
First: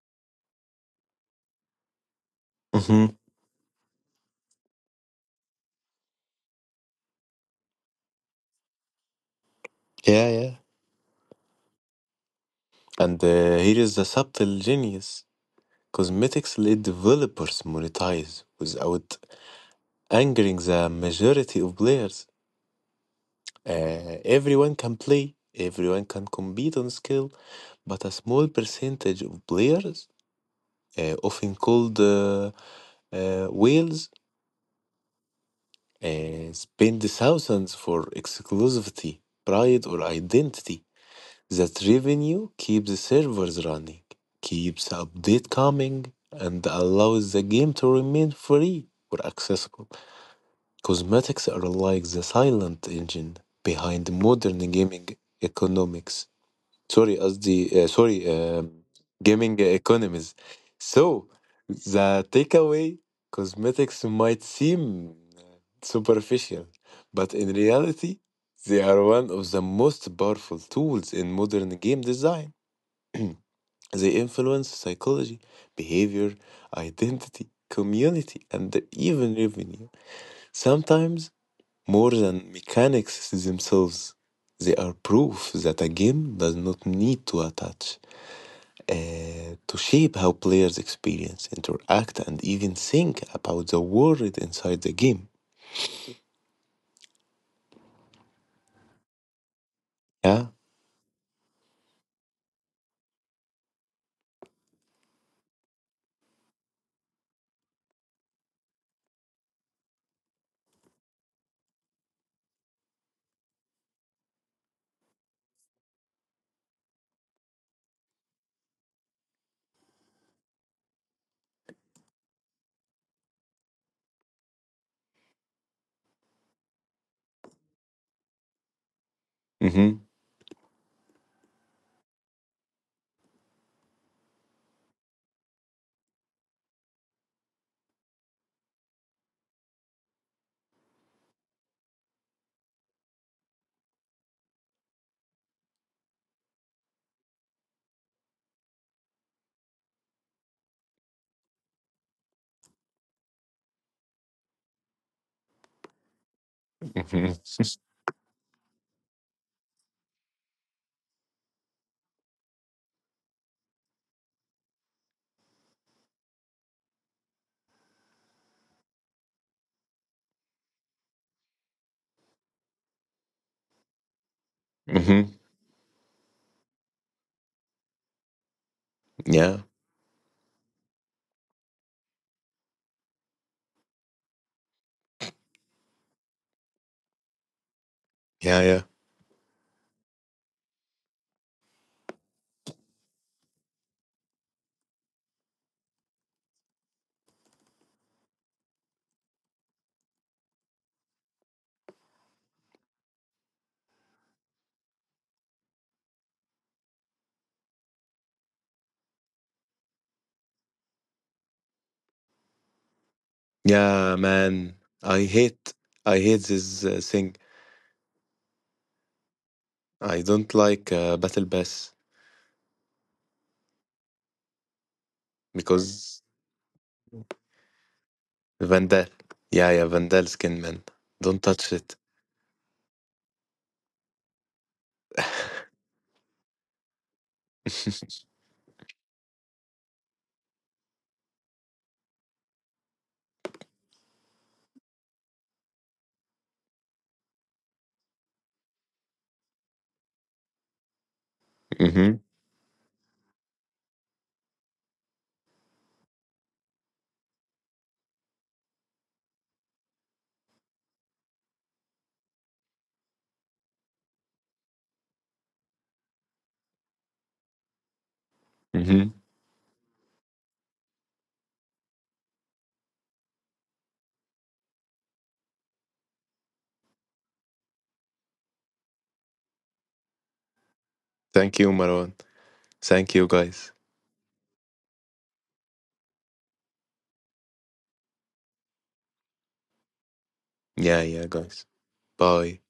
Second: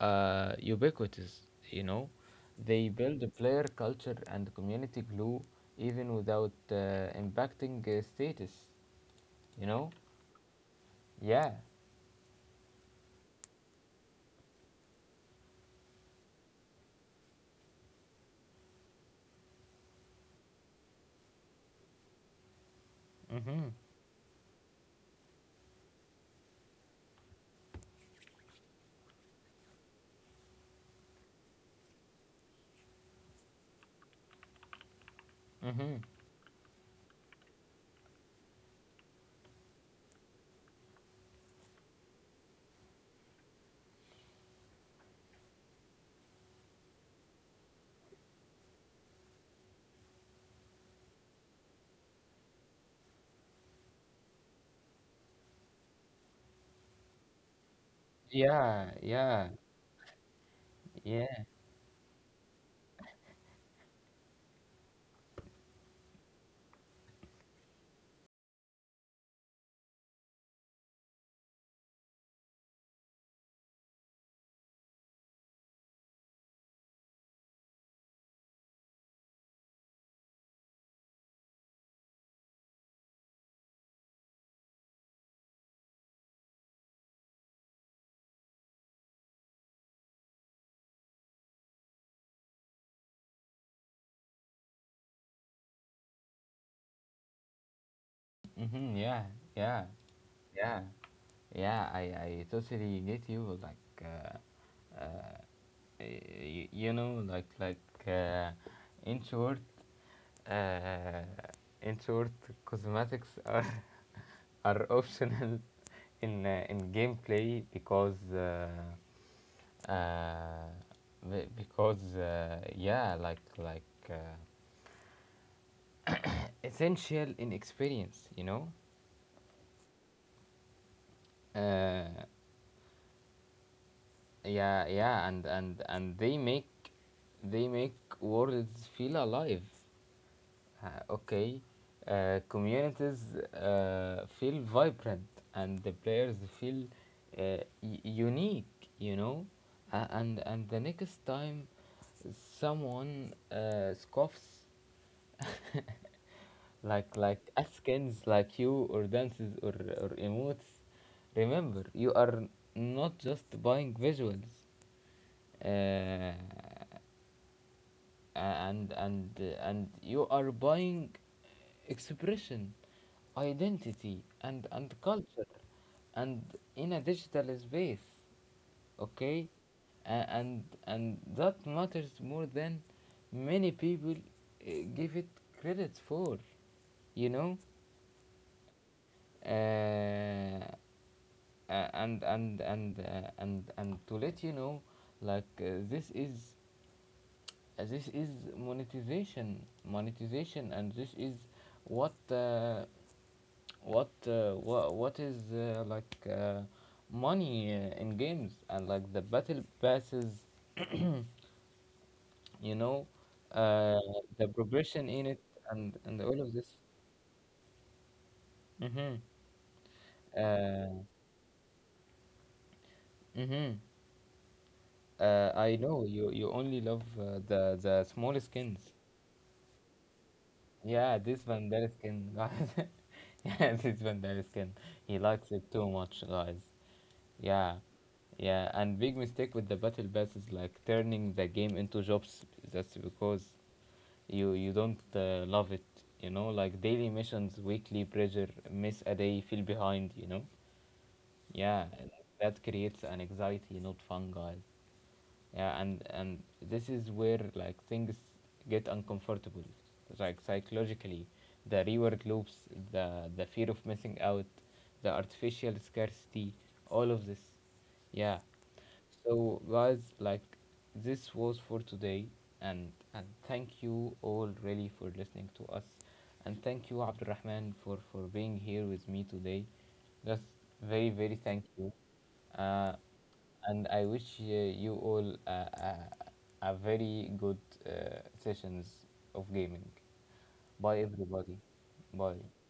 Speaker 1: ubiquitous. You know, they
Speaker 2: Mm-hmm.
Speaker 1: build a player culture and community glue even without impacting status. You know,
Speaker 2: Yeah, yeah.
Speaker 1: yeah.
Speaker 2: And here is the subtle genius. Cosmetics let developers monetize without angering the majority of players.
Speaker 1: Mm-hmm.
Speaker 2: Everyone can play, everyone can compete on skill, but a small percentage of players, often called whales,
Speaker 1: Mm-hmm.
Speaker 2: spend thousands for exclusivity, pride, or identity. That revenue keeps servers running, keeps updates coming, and allows the game to remain free or accessible. Cosmetics are like the silent engine behind modern gaming economics. Sorry, قصدي sorry
Speaker 1: Yeah, yeah,
Speaker 2: gaming economies. So
Speaker 1: yeah.
Speaker 2: the takeaway: cosmetics might seem superficial, but in reality they are one of the most powerful tools in modern game design. They influence psychology, behavior, identity, community, and even revenue, sometimes more than mechanics themselves. They are proof that a game does not need to attach to shape how players experience, interact, and even think about the world inside the game.
Speaker 1: Mm-hmm, yeah, yeah,
Speaker 2: Yeah.
Speaker 1: yeah, yeah. I totally get you. Like, uh, y- you know, like Introvert. Uh, in short, cosmetics are are optional in gameplay uh, because yeah, uh, essential in experience, you know.
Speaker 2: Mm-hmm.
Speaker 1: Uh, yeah, yeah, and they make worlds feel alive. Uh, okay, communities feel vibrant and the players feel unique, you know. And the next time someone scoffs, like
Speaker 2: Mm-hmm.
Speaker 1: askins like you or dances or emotes, remember you are not just buying visuals. Uh, and and and you are buying expression, identity, and and
Speaker 2: Mm-hmm.
Speaker 1: culture, and in a digital space. Okay.
Speaker 2: Yeah.
Speaker 1: And that matters more than many people give it credit for, you know.
Speaker 2: Yeah. Yeah.
Speaker 1: Uh, a- and and and uh, and and to let you know, like uh, this is this is monetization, monetization, and this is what uh, what is money in games, and like the battle passes, you know, uh,
Speaker 2: Yeah,
Speaker 1: the
Speaker 2: man.
Speaker 1: progression
Speaker 2: I
Speaker 1: in it
Speaker 2: hate. I
Speaker 1: and all
Speaker 2: hate
Speaker 1: of this.
Speaker 2: this thing.
Speaker 1: Mm-hmm.
Speaker 2: I don't like
Speaker 1: Uh,
Speaker 2: Battle Pass
Speaker 1: mm-hmm. Uh, I know
Speaker 2: because
Speaker 1: you you only love the small skins.
Speaker 2: Vandal. Yeah, yeah, Vandal skin, man.
Speaker 1: Yeah, this
Speaker 2: Don't
Speaker 1: Van
Speaker 2: touch
Speaker 1: Der
Speaker 2: it.
Speaker 1: Skin, guys. Yeah, this Van Der Skin. He likes it too much, guys. Yeah, yeah. And big mistake with the battle pass is like turning the game into jobs. That's because you don't love it. You know, like daily missions, weekly pressure, miss a day, feel behind. You know. Yeah,
Speaker 2: Mm-hmm.
Speaker 1: that creates an anxiety, not fun, guys. Yeah, and this is where like things get uncomfortable, like psychologically, the reward loops, the fear of missing out, the artificial scarcity, all of this, yeah.
Speaker 2: Mm-hmm.
Speaker 1: So, guys, like, this was for today, and thank you all really for listening to us, and thank you Abdurrahman for being here with me today. Just very very
Speaker 2: Thank
Speaker 1: thank
Speaker 2: you,
Speaker 1: you,
Speaker 2: Marwan.
Speaker 1: uh,
Speaker 2: Thank you, guys.
Speaker 1: and I wish you all a very good uh, sessions of gaming. Bye
Speaker 2: Yeah, yeah,
Speaker 1: everybody.
Speaker 2: guys.
Speaker 1: Bye.
Speaker 2: Bye.